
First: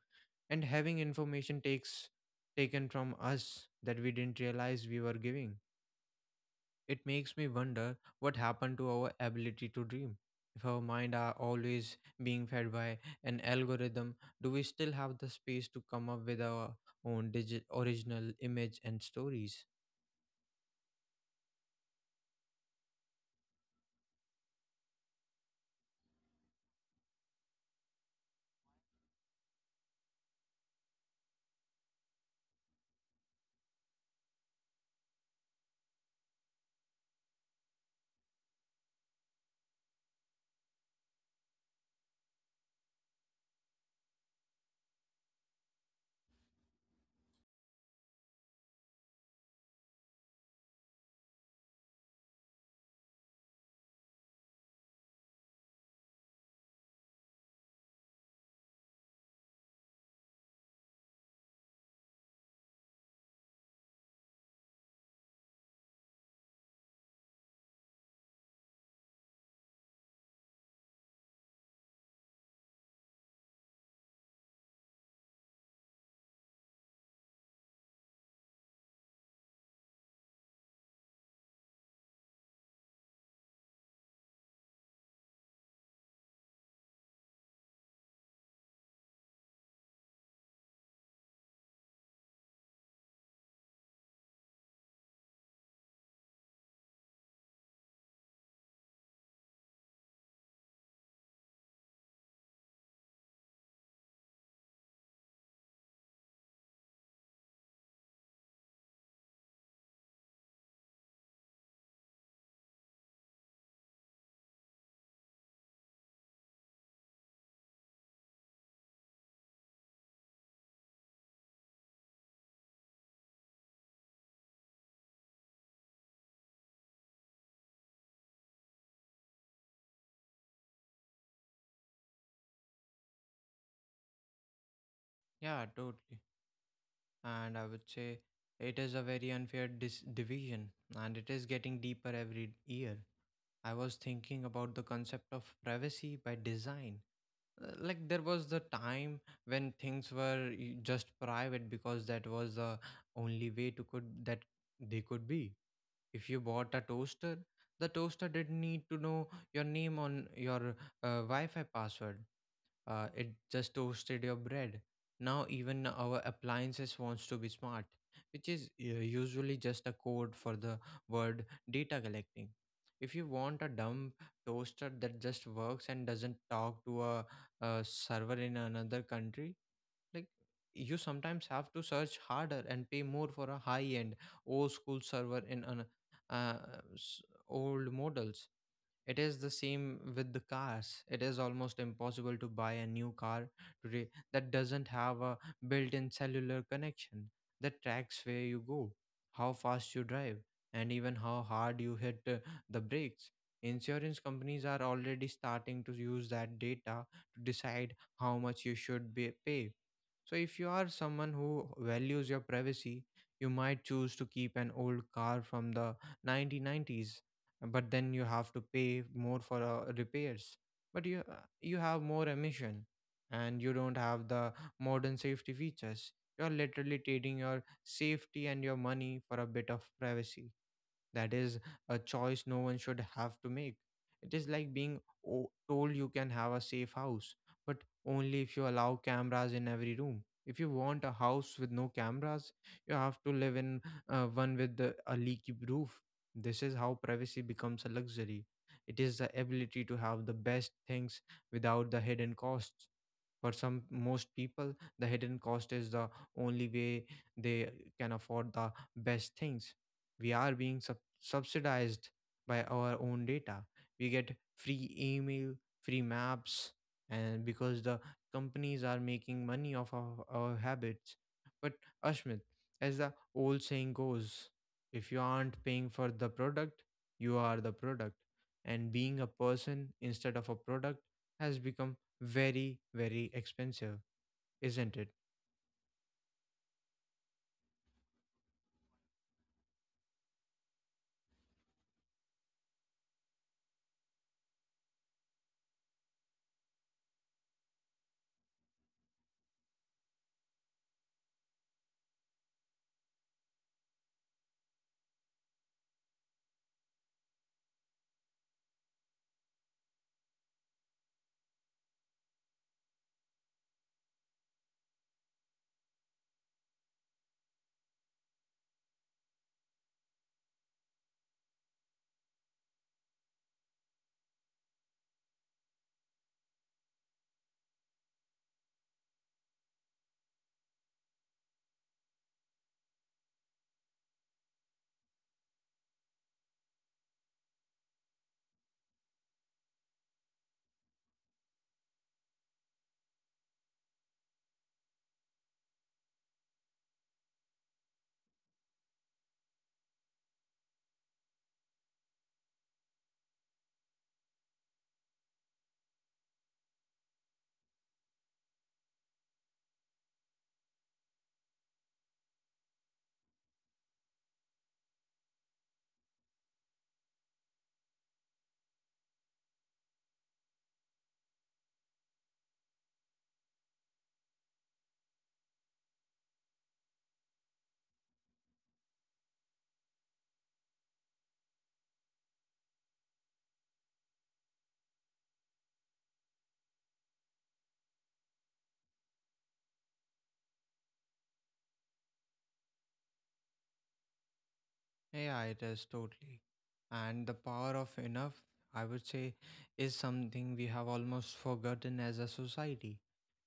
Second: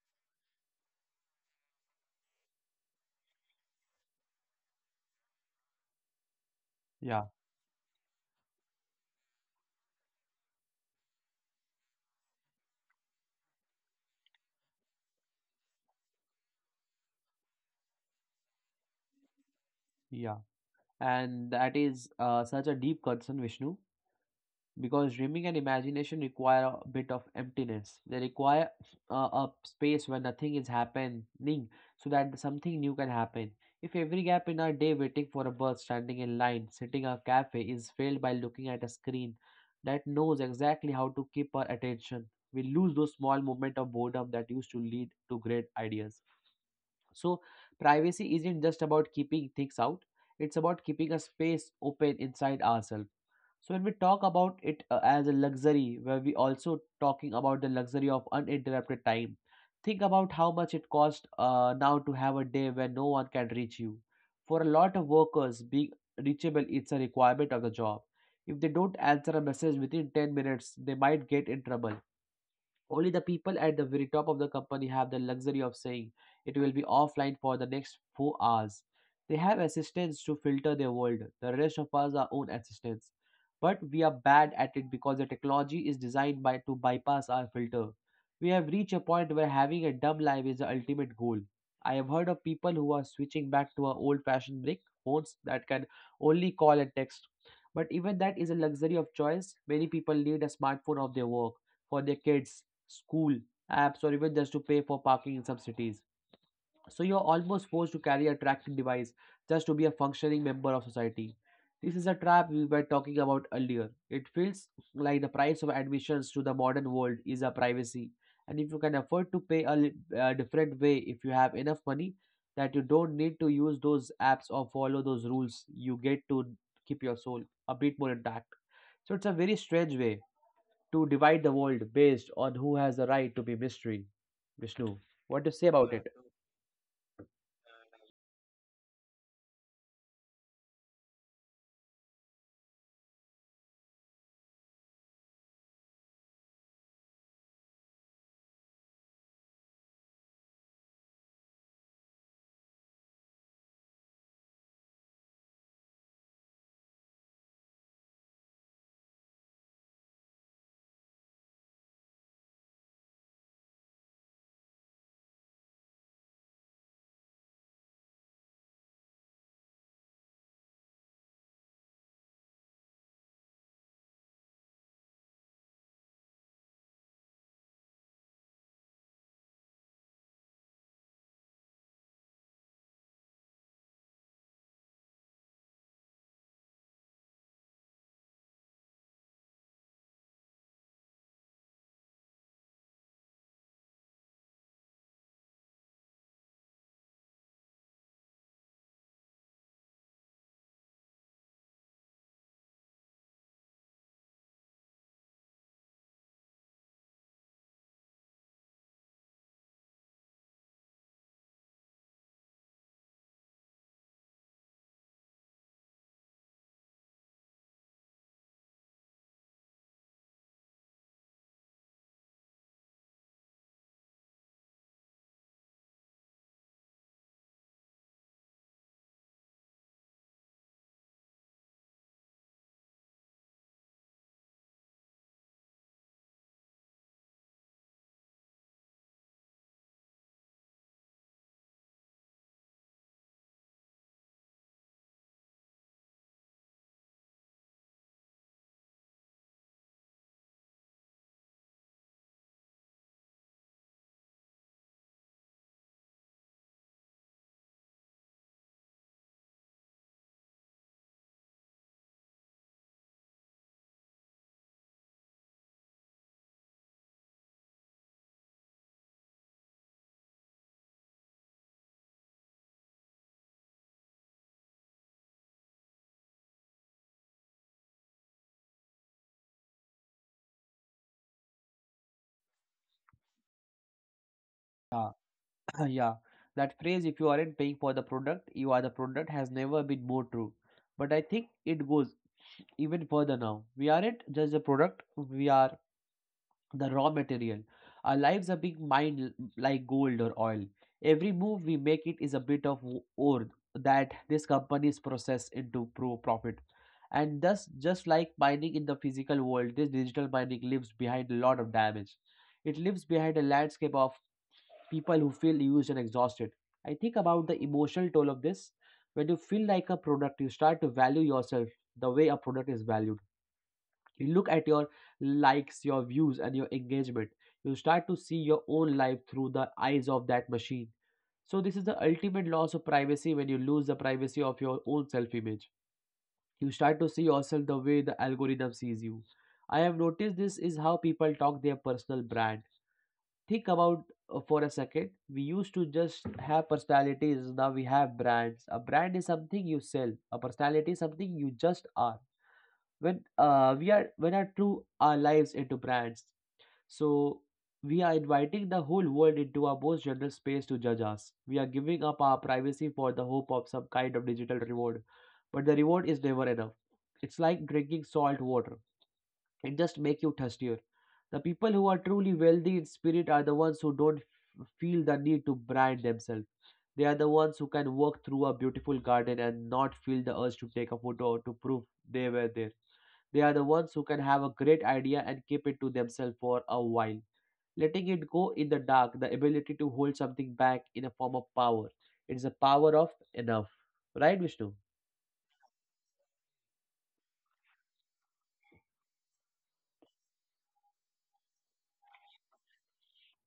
A: and having information takes taken from us that we didn't realize we were giving. It
B: Yeah,
A: makes me wonder what happened to our ability to dream. If our mind are always being fed by an algorithm, do we still have the space to come up with our own original image and stories?
B: yeah. And that is such a deep concern, Vishnu, because dreaming and imagination require a bit of emptiness. They require a space where nothing is happening so that something new can happen. If every gap in our day, waiting for a bus, standing in line, sitting at a cafe, is filled by looking at a screen that knows exactly how to keep our attention, we lose those small moments of boredom that used to lead to great ideas. So privacy isn't just about keeping things out, it's about keeping a space open inside ourselves. So when we talk about it as a luxury, where we also talking about the luxury of uninterrupted time, think about how much it costs now to have a day where no one can reach you. For a lot of workers, being reachable is a requirement of the job. If they don't answer a message within 10 minutes, they might get in trouble. Only the people at the very top of the company have the luxury of saying it will be offline for the next 4 hours. They have assistants to filter their world. The rest of us are own assistants. But we are bad at it because the technology is designed by to bypass our filter. We have reached a point where having a dumb life is the ultimate goal. I have heard of people who are switching back to our old fashioned brick phones that can only call and text. But even that is a luxury of choice. Many people need a smartphone of their work, for their kids school apps, or even just to pay for parking in some cities. So you're almost forced to carry a tracking device just to be a functioning member of society. This is a trap we were talking about earlier. It feels like the price of admissions to the modern world is a privacy. And if you can afford to pay a different way, if you have enough money, that you don't need to use those apps or follow those rules, you get to keep your soul a bit more intact. So it's a very strange way to divide the world based on who has the right to be mystery. Vishnu, what do you say
A: Yeah,
B: about it?
A: totally. And I would say it is a very unfair division, and it is getting deeper every year. I was thinking about the concept of privacy by design. Like there was the time when things were just private because that was the only way to could that they could be. If you bought a toaster, the toaster didn't need to know your name on your wi-fi password. It just toasted your bread. Now even our appliances wants to be smart, which is usually just a code for the word data collecting. If you want a dumb toaster that just works and doesn't talk to a server in another country, like, you sometimes have to search harder and pay more for a high end old school server in an uh, s- old models. It is the same with the cars. It is almost impossible to buy a new car today that doesn't have a built in cellular connection that tracks where you go, how fast you drive, and even how hard you hit the brakes. Insurance companies are already starting to use that data to decide how much you should be pay. So, if you are someone who values your privacy, you might choose to keep an old car from the 1990s, but then you have to pay more for repairs, but you you have more emission and you don't have the modern safety features. You're literally trading your safety and your money for a bit of privacy. That is a choice no one should have to make. It is like being told you can have a safe house, but only if you allow cameras in every room. If you want a house with no cameras, you have to live in one with a leaky roof. This is how privacy becomes a luxury. It is the ability to have the best things without the hidden costs. For some most people, the hidden cost is the only way they can afford the best things. We are being subsidized by our own data. We get free email, free maps, and because the companies are making money off of our habits. But Ashmit, as the old saying goes, if you aren't paying for the product, you are the product. And being a person instead of a product has become very, very expensive, isn't it?
B: Yeah, *clears throat* yeah. That phrase, if you aren't paying for the product, you are the product, has never been more true. But I think it goes even further now. We aren't just a product, we are the raw material. Our lives are being mined like gold or oil. Every move we make it is a bit of ore that these companies process into profit. And thus, just like mining in the physical world, this digital mining leaves behind a lot of damage. It leaves behind a landscape of people who feel used and exhausted. I think about the emotional toll of this. When you feel like a product, you start to value yourself the way a product is valued. You look at your likes, your views, and your engagement. You start to see your own life through the eyes of that machine. So this is the ultimate loss of privacy. When you lose the privacy of your own self image, you start to see yourself the way the algorithm sees you. I have noticed this is how people talk their personal brand. Think about, for a second, we used to just have personalities. Now we have brands. A brand is something you sell. A personality is something you just are. When we are, when are true our lives into brands. So we are inviting the whole world into our most general space to judge us. We are giving up our privacy for the hope of some kind of digital reward, but the reward is never enough. It's like drinking salt water. It just makes you thirstier. The people who are truly wealthy in spirit are the ones who don't feel the need to brand themselves. They are the ones who can walk through a beautiful garden and not feel the urge to take a photo or to prove they were there. They are the ones who can have a great idea and keep it to themselves for a while. Letting it go in the dark, the ability to hold something back in a form of power. It's the power of enough. Right, Vishnu?
A: Yeah, it is totally. And the power of enough, I would say, is something we have almost forgotten as a society.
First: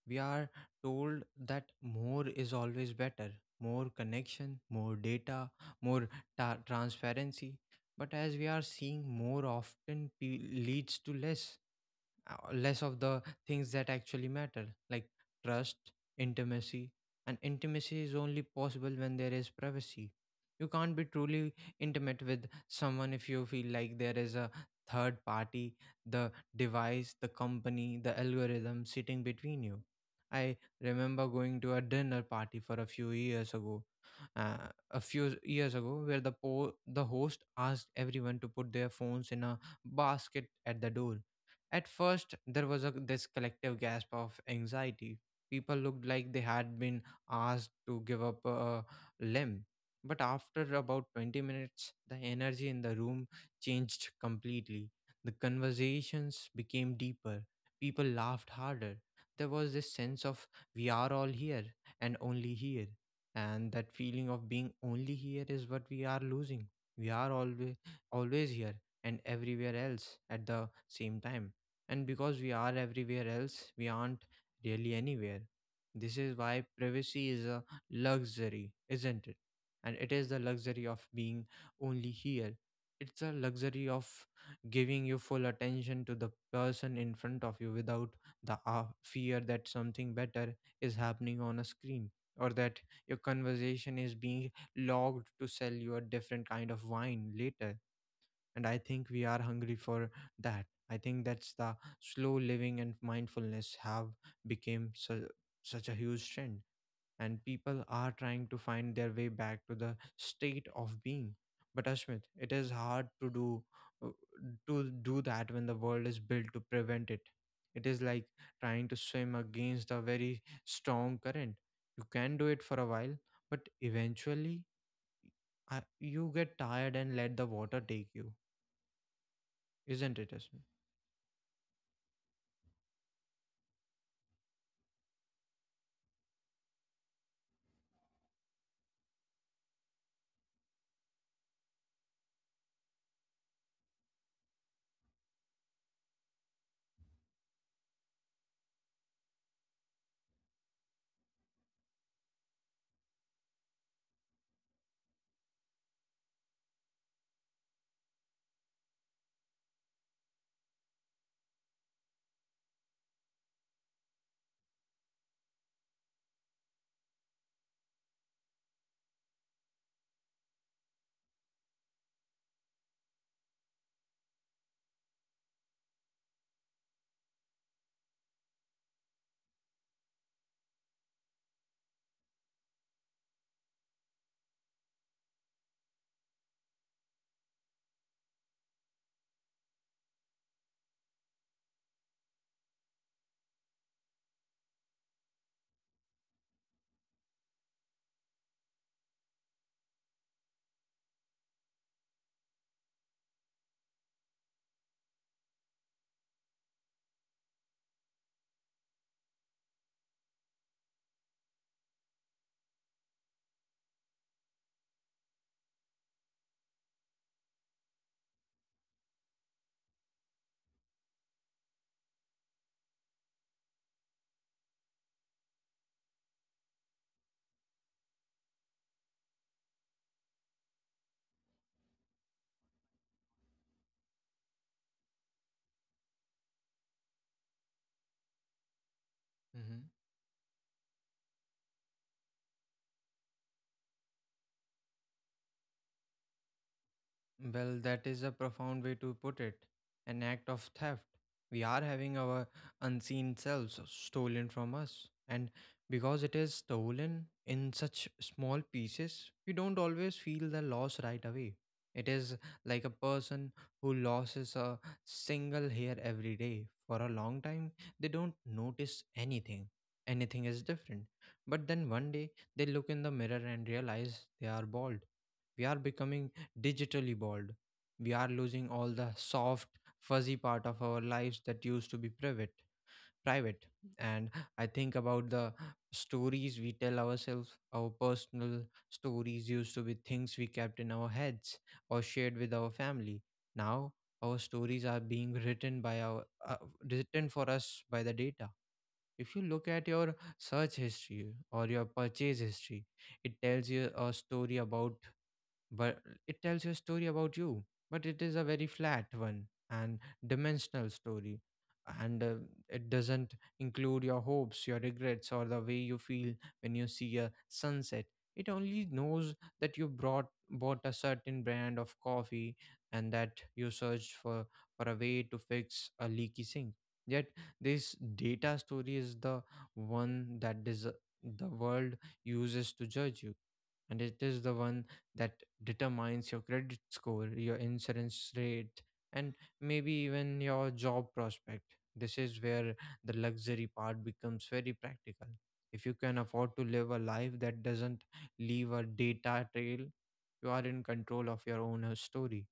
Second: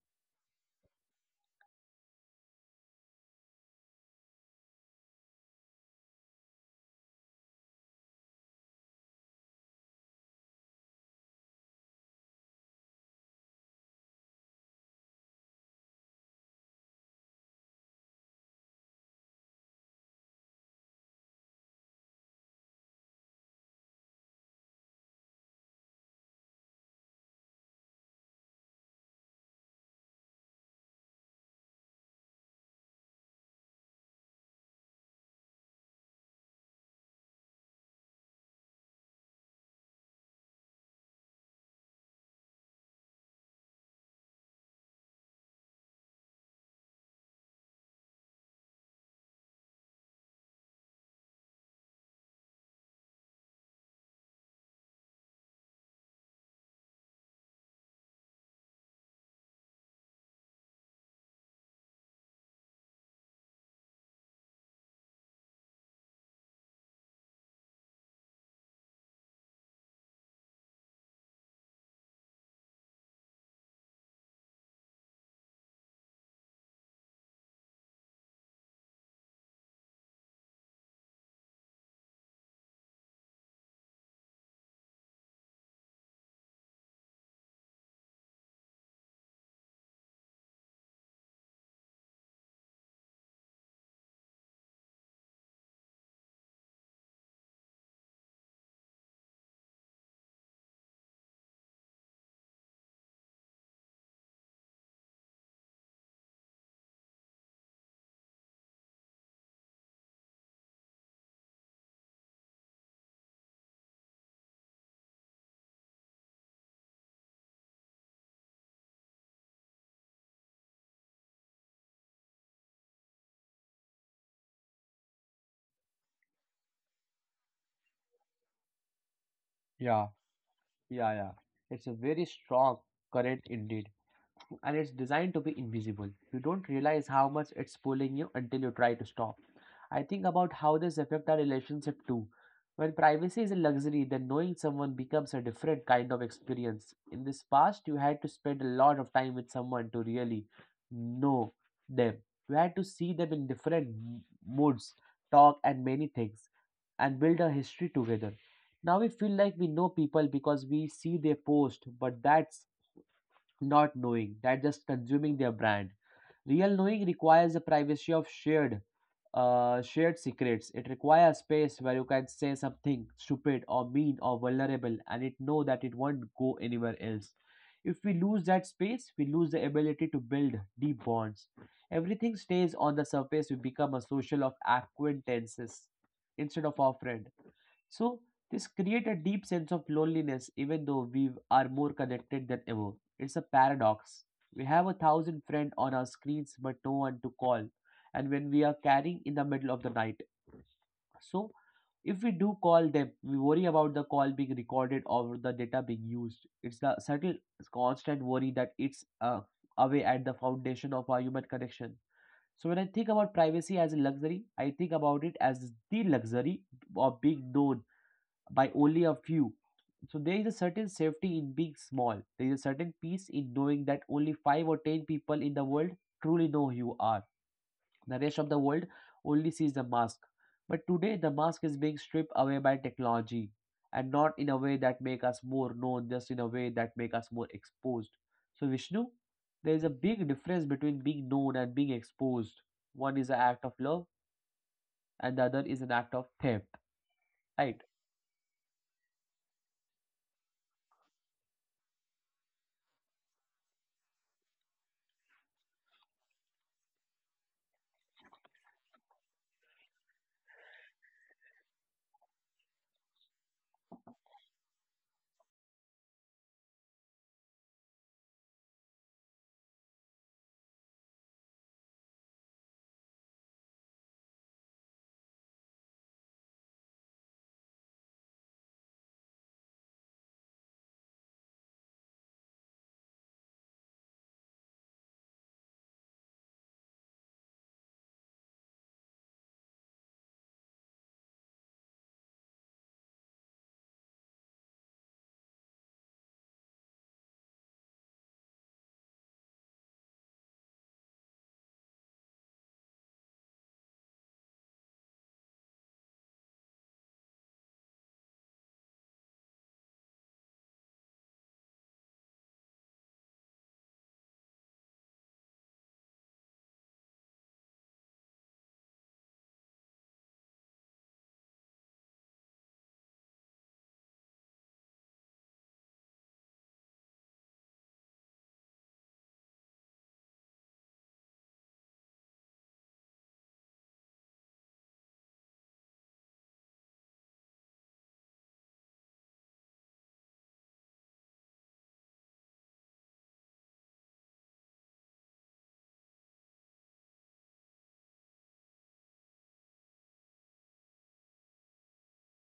A: We are told that more is always better, more connection, more data, more transparency. But as we are seeing, more often leads to less. Less of the things that actually matter, like trust, intimacy. And intimacy is only possible when there is privacy. You can't be truly intimate with someone if you feel like there is a third party, the device, the company, the algorithm sitting between you. I remember going to a dinner party for a few years ago, uh, a few years ago, where the the host asked everyone to put their phones in a basket at the door. At first, there was this collective gasp of anxiety. People looked like they had been asked to give up a limb. But after about 20 minutes, the energy in the room changed completely. The conversations became deeper. People laughed harder. There was this sense of we are all here and only here. And that feeling of being only here is what we are losing. We are always here and everywhere else at the same time, and because we are everywhere else, we aren't really anywhere. This is why privacy is a luxury, isn't it? And it is the luxury of being only here. It's a luxury of giving your full attention to the person in front of you without the fear that something better is happening on a screen, or that your conversation is being logged to sell you a different kind of wine later. And I think we are hungry for that. I think that's the slow living and mindfulness have become such a huge trend, and people are trying to find their way back to the state of being. But Ashmit, it is hard to do, uh, to do that when the world is built to prevent it. It is like trying to swim against a very strong current. You can do it for a while, but eventually, you get tired and let the water take you.
B: Yeah,
A: Isn't it, Ashmit?
B: yeah, yeah. It's a very strong current indeed. And it's designed to be invisible. You don't realize how much it's pulling you until you try to stop. I think about how this affects our relationship too. When privacy is a luxury, then knowing someone becomes a different kind of experience. In this past, you had to spend a lot of time with someone to really know them. You had to see them in different moods, talk, and many things, and build a history together. Now we feel like we know people because we see their post, but that not knowing, that just consuming their brand. Real knowing requires the privacy of shared shared secrets. It requires space where you can say something stupid or mean or vulnerable and it know that it won't go anywhere else. If we lose that space, we lose the ability to build deep bonds. Everything stays on the surface. We become a social of acquaintances instead of our friend. So this create a deep sense of loneliness even though we are more connected than ever. It's a paradox. We have a thousand friends on our screens but no one to call and when we are carrying in the middle of the night. So if we do call them, we worry about the call being recorded or the data being used. It's the subtle constant worry that it's away at the foundation of our human connection. So when I think about privacy as a luxury, I think about it as the luxury of being known by only a few. So there is a certain safety in being small. There is a certain peace in knowing that only five or ten people in the world truly know who you are. The rest of the world only sees the mask. But today the mask is being stripped away by technology, and not in a way that make us more known, just in a way that make us more exposed. So Vishnu, there
A: Mm-hmm.
B: is a big difference between being known and being exposed. One is an act of love and the other is an act of theft.
A: Well,
B: Right?
A: that is a profound way to put it. An act of theft. We are having our unseen selves stolen from us. And because it is stolen in such small pieces, we don't always feel the loss right away. It is like a person who loses a single hair every day. For a long time, they don't notice anything. Anything is different. But then one day, they look in the mirror and realize they are bald. We are becoming digitally bald. We are losing all the soft, fuzzy part of our lives that used to be private. Private, and I think about the stories we tell ourselves. Our personal stories used to be things we kept in our heads or shared with our family. Now our stories are being written by our written for us by the data. If you look at your search history or your purchase history, it tells you a story about, but it tells you a story about you, but it is a very flat one and dimensional story, and it doesn't include your hopes, your regrets, or the way you feel when you see a sunset. It only knows that you brought bought a certain brand of coffee and that you searched for a way to fix a leaky sink. Yet this data story is the one the world uses to judge you, and it is the one that determines your credit score, your insurance rate, and maybe even your job prospect. This is where the luxury part becomes very practical. If you can afford to live a life that doesn't leave a data trail, you are in control of your own story.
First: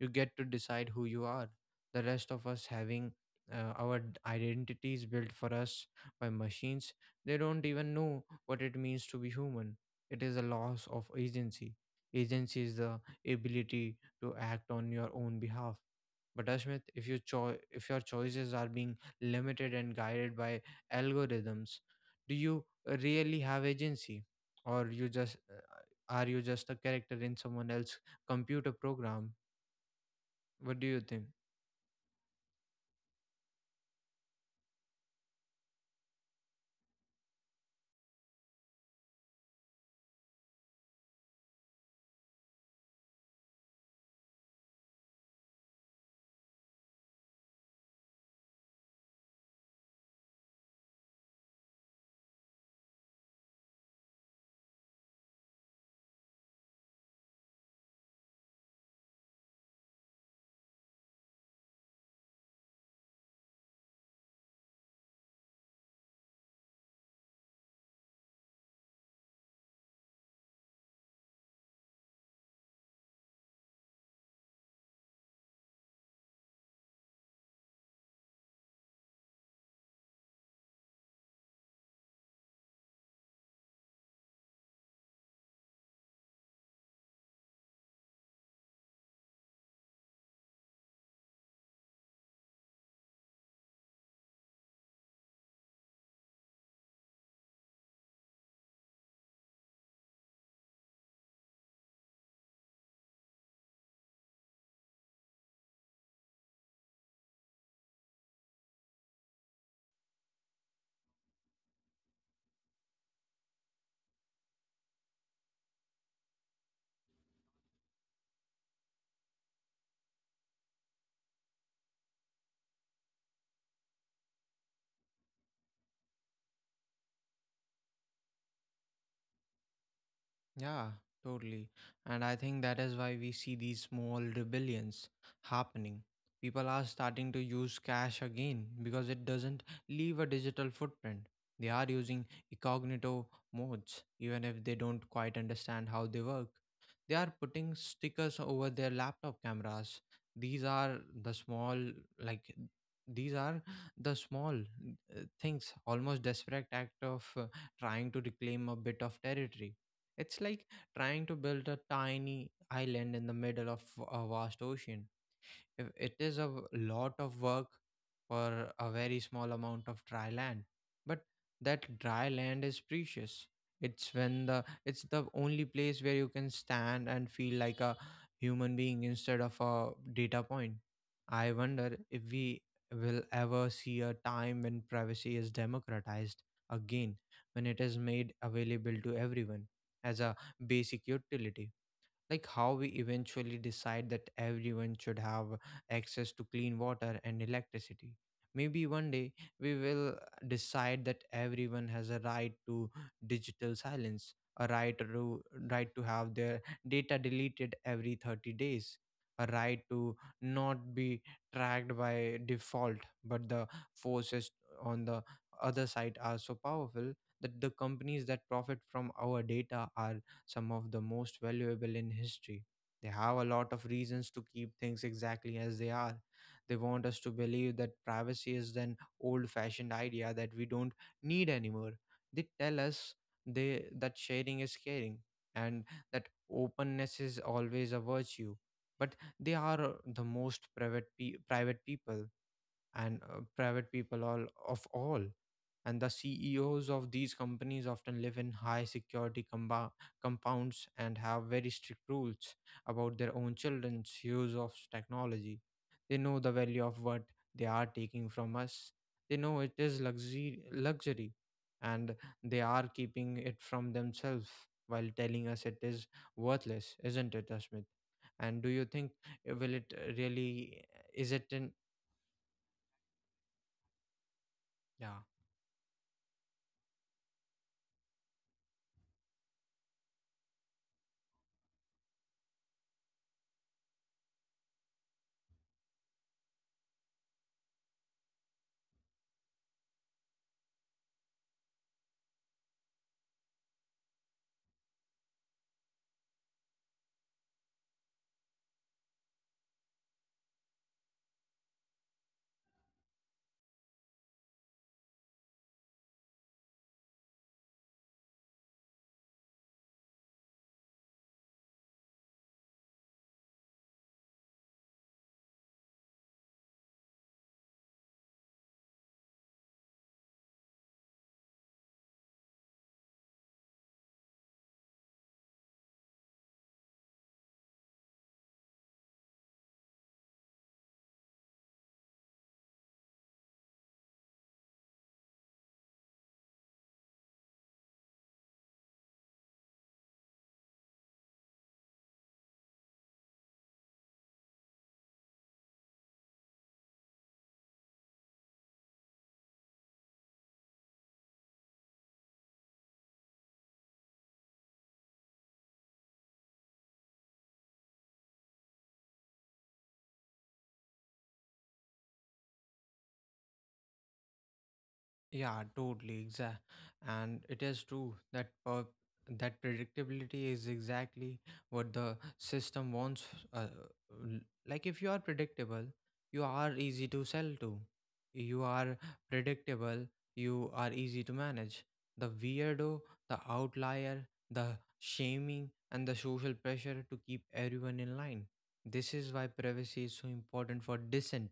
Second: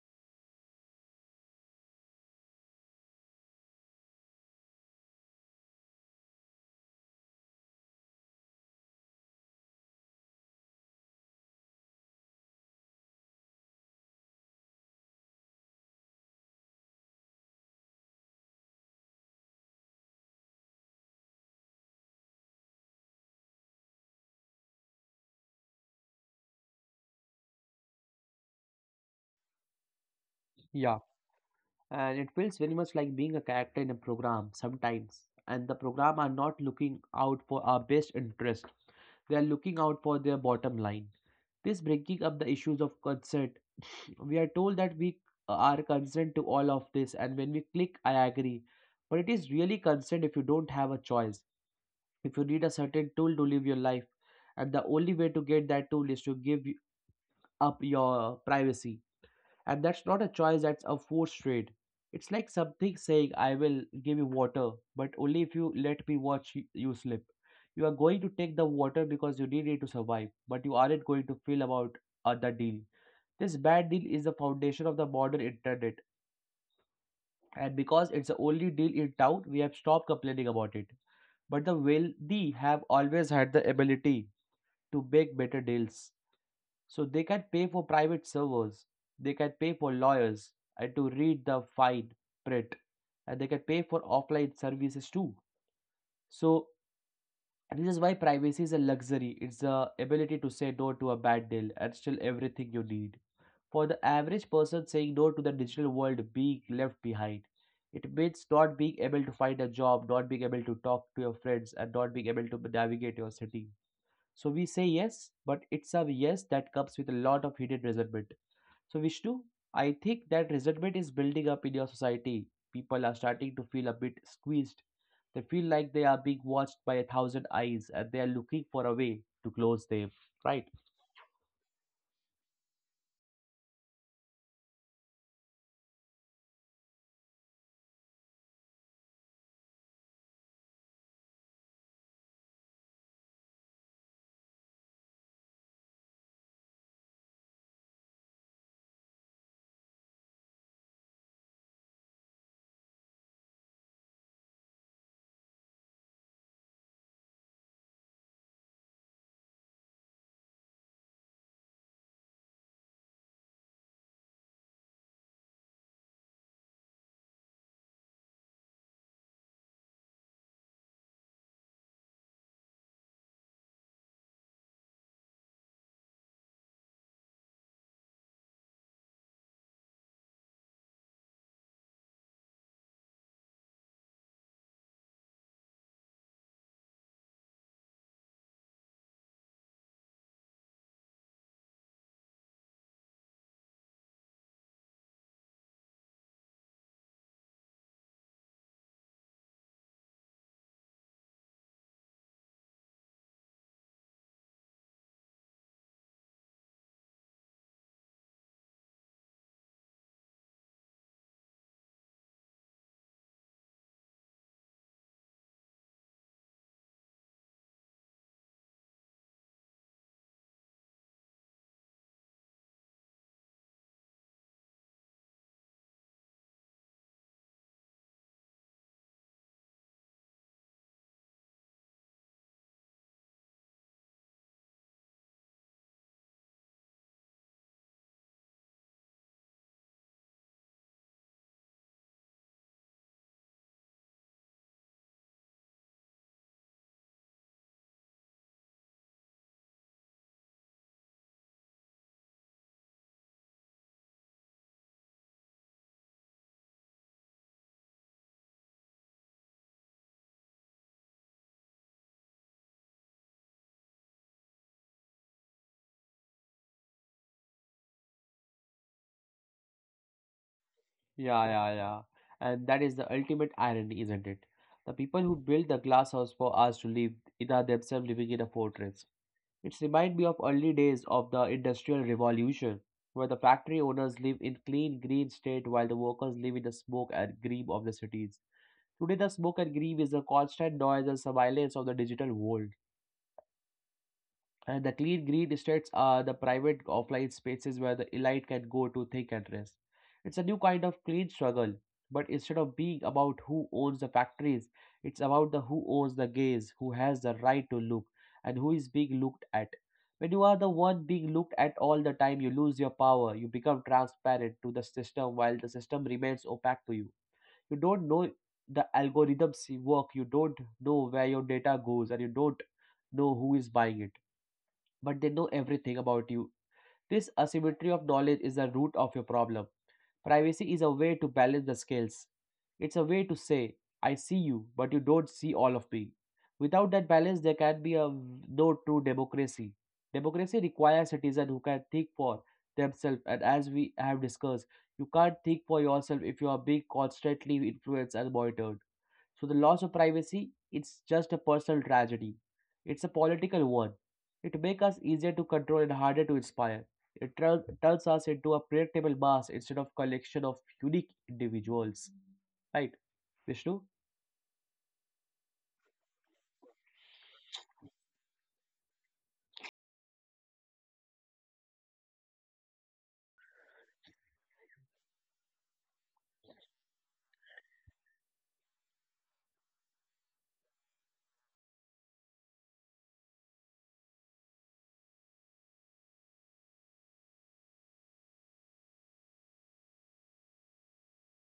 A: You get to decide who you are. The rest of us having our identity is built for us by machines. They don't even know what it means to be human. It is a loss of agency. Agency is the ability to act on your own behalf. But Ashmit, if if your choices are being limited and guided by algorithms, do you really have agency, or you just are you just a character in someone else's computer program? What do you think?
B: And it feels very much like being a character in a program sometimes, and the program are not looking out for our best interest. They are looking out for their bottom line. This breaking up the issues of consent. We are told that we are consent to all of this and when we click I agree. But it is really consent if you don't have a choice. If you need a certain tool to live your life, and the only way to get that tool is to give up your privacy, and that's not a choice, that's a forced trade. It's like something saying, I will give you water, but only if you let me watch you slip. You are going to take the water because you need it to survive, but you aren't going to feel about the deal. This bad deal is the foundation of the modern internet, and because it's the only deal in town, we have stopped complaining about it. But the wealthy have always had the ability to make better deals. So they can pay for private servers, they can pay for lawyers and to read the fine print, and they can pay for offline services too. So this is why privacy is a luxury. It's the ability to say no to a bad deal and still everything you need. For the average person, saying no to the digital world being left behind. It means not being able to find a job, not being able to talk to your friends, and not being able to navigate your city. So we say yes, but it's a yes that comes with a lot of hidden resentment. So, Vishnu, I think that resentment is building up in your society. People are starting to feel a bit squeezed. They feel like they are being watched by a thousand eyes and they are looking for a way to close them, right?
A: Yeah, totally. And I think that is why we see these small rebellions happening. People are starting to use cash again because it doesn't leave a digital footprint. They are using incognito modes, even if they don't quite understand how they work. They are putting stickers over their laptop cameras. These are the small, like, these are the small things, almost desperate act of trying to reclaim a bit of territory. It's like trying to build a tiny island in the middle of a vast ocean. If it is a lot of work for a very small amount of dry land, but that dry land is precious. It's when the it's the only place where you can stand and feel like a human being instead of a data point. I wonder if we will ever see a time when privacy is democratized again, when it is made available to everyone as a basic utility, like how we eventually decide that everyone should have access to clean water and electricity. Maybe one day we will decide that everyone has a right to digital silence, a right to have their data deleted every 30 days, a right to not be tracked by default. But the forces on the other side are so powerful that the companies that profit from our data are some of the most valuable in history. They have a lot of reasons to keep things exactly as they are. They want us to believe that privacy is an old fashioned idea that we don't need anymore. They tell us that sharing is caring and that openness is always a virtue. But they are the most private, private people, and private people all of all, and the CEOs of these companies often live in high security compounds and have very strict rules about their own children's use of technology. They know the value of what they are taking from us. They know it is luxury, luxury, and they are keeping it from themselves while telling us it is worthless, isn't it, Asmit? And do you think will it really is it
B: Yeah,
A: in
B: yeah, yeah. And that is the ultimate irony, isn't it? The
A: yeah.
B: people who built the glass house for us to live in are themselves living in a fortress. It reminds me of early days of the Industrial Revolution, where the factory owners live in clean green state while the workers live in the smoke and grime of the cities. Today the smoke and grime is the constant noise and surveillance of the digital world. The clean green estates are the private offline spaces where the elite can go to think and rest. It's a new kind of clean struggle, but instead of being about who owns the factories, it's about the who owns the gaze, who has the right to look, and who is being looked at. When you are the one being looked at all the time, you lose your power. You become transparent to the system while the system remains opaque to you. You don't know the algorithms work. You don't know where your data goes, and you don't know who is buying it, but they know everything about you. This asymmetry of knowledge is the root of your problem. Privacy is a way to balance the scales. It's a way to say, I see you, but you don't see all of me. Without that balance, there can be no true democracy. Democracy requires citizens who can think for themselves, and as we have discussed, you can't think for yourself if you are being constantly influenced and monitored. So the loss of privacy, it's just a personal tragedy. It's a political one. It makes us easier to control and harder to inspire. It turns us into a predictable mass instead of collection of unique individuals. Right, Vishnu?
A: Yeah, totally. Exact. And it is true that that predictability is exactly what the system wants. Uh, l- like if you are predictable, you are easy to sell to. You are predictable, you are easy to manage. The weirdo, the outlier, the shaming, and the social pressure to keep everyone in line. This is why privacy is so important for dissent,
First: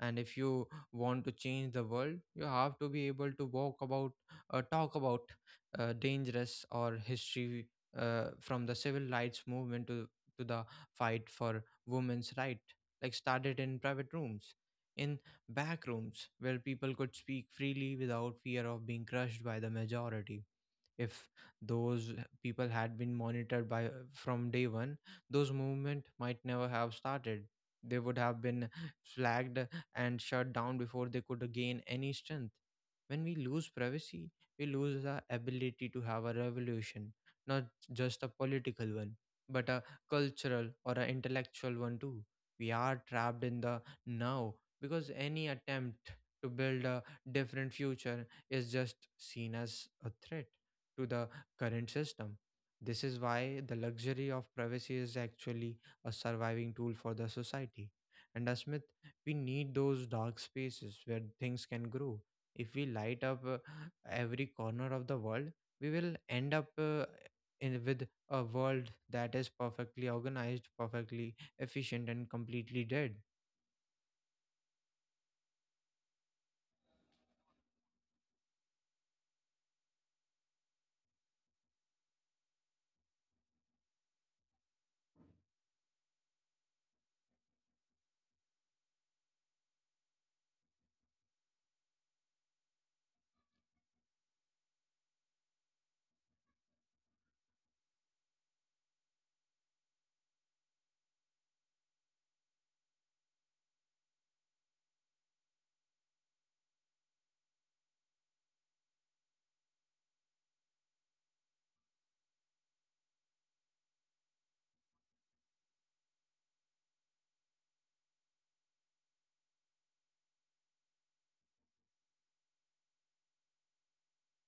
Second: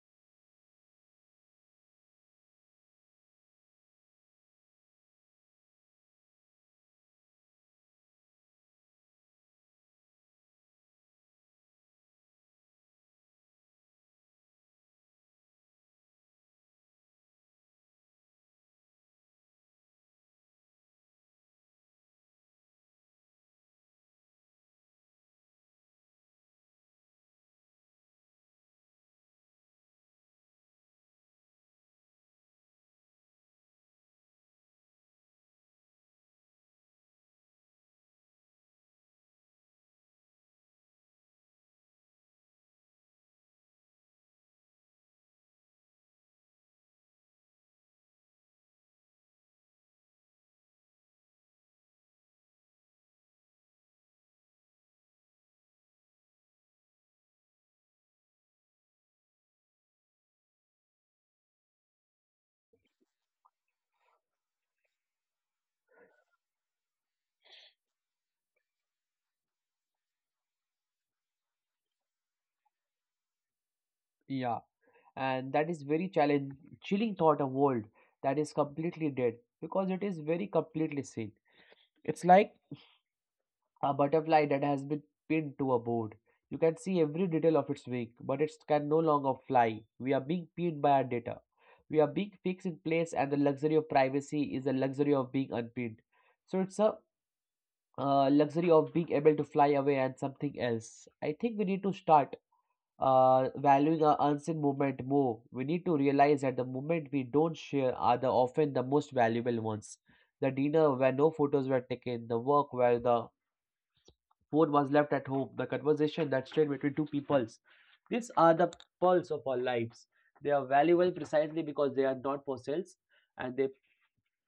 A: and if you want to change the world you have to be able to walk about talk about dangerous or history from the civil rights movement to the fight for women's right, like, started in private rooms, in back rooms where people could speak freely without fear of being crushed by the majority. If those people had been monitored by from day one, those movement might never have started. They would have been flagged and shut down before they could gain any strength. When we lose privacy, we lose the ability to have a revolution, not just a political one, but a cultural or an intellectual one too. We are trapped in the now, because any attempt to build a different future is just seen as a threat to the current system. This is why the luxury of privacy is actually a surviving tool for the society. And as Smith, we need those dark spaces where things can grow. If we light up every corner of the world, we will end up in with a world that is perfectly organized, perfectly efficient, and completely dead.
B: Yeah, and that is very chilling thought of world that is completely dead because it is very completely seen. It's like a butterfly that has been pinned to a board. You can see every detail of its wing, but it can no longer fly. We are being pinned by our data. We are being fixed in place, and the luxury of privacy is the luxury of being unpinned. So it's a luxury of being able to fly away and something else. I think we need to start valuing our unseen movement more. We need to realize that the movement we don't share are the often the most valuable ones. The dinner where no photos were taken, the work where the food was left at home, the conversation that stayed between two peoples. These are the pearls of our lives. They are valuable precisely because they are not for sales and they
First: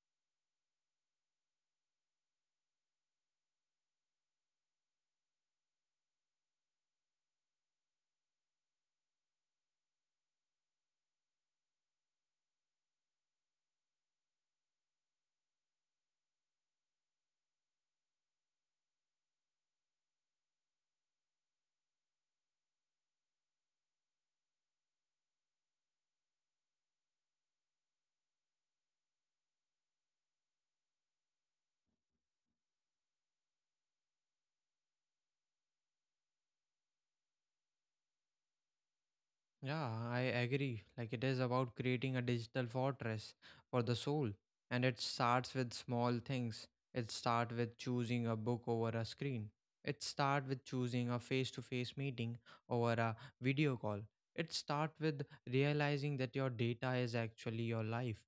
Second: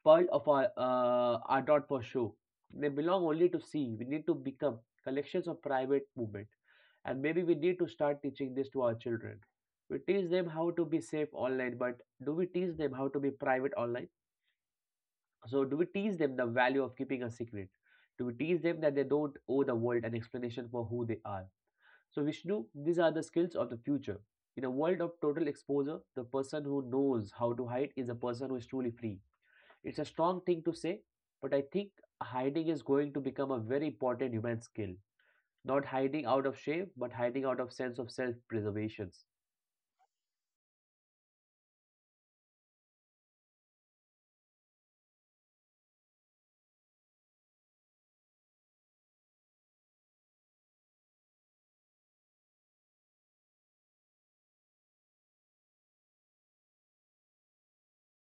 B: pearl of our are not for show. They belong only to see. We need to become collections of private movement. And maybe we need to start teaching this to our children. We teach them how to be safe online, but do we teach them how to be private online? So do we teach them the value of keeping a secret? Do we teach them that they don't owe the world an explanation for who they are? So, Vishnu, these are the skills of the future. In a world of total exposure, the person who knows how to hide is a person who is truly free. It's a strong thing to say, but I think hiding is going to become a very important human skill. Not hiding out of shame, but hiding out of sense of self preservations.
A: Yeah, I agree. Like, it is about creating a digital fortress for the soul, and it starts with small things. It starts with choosing a book over a screen. It starts with choosing a face-to-face meeting over a video call. It starts with realizing that your data is actually your life.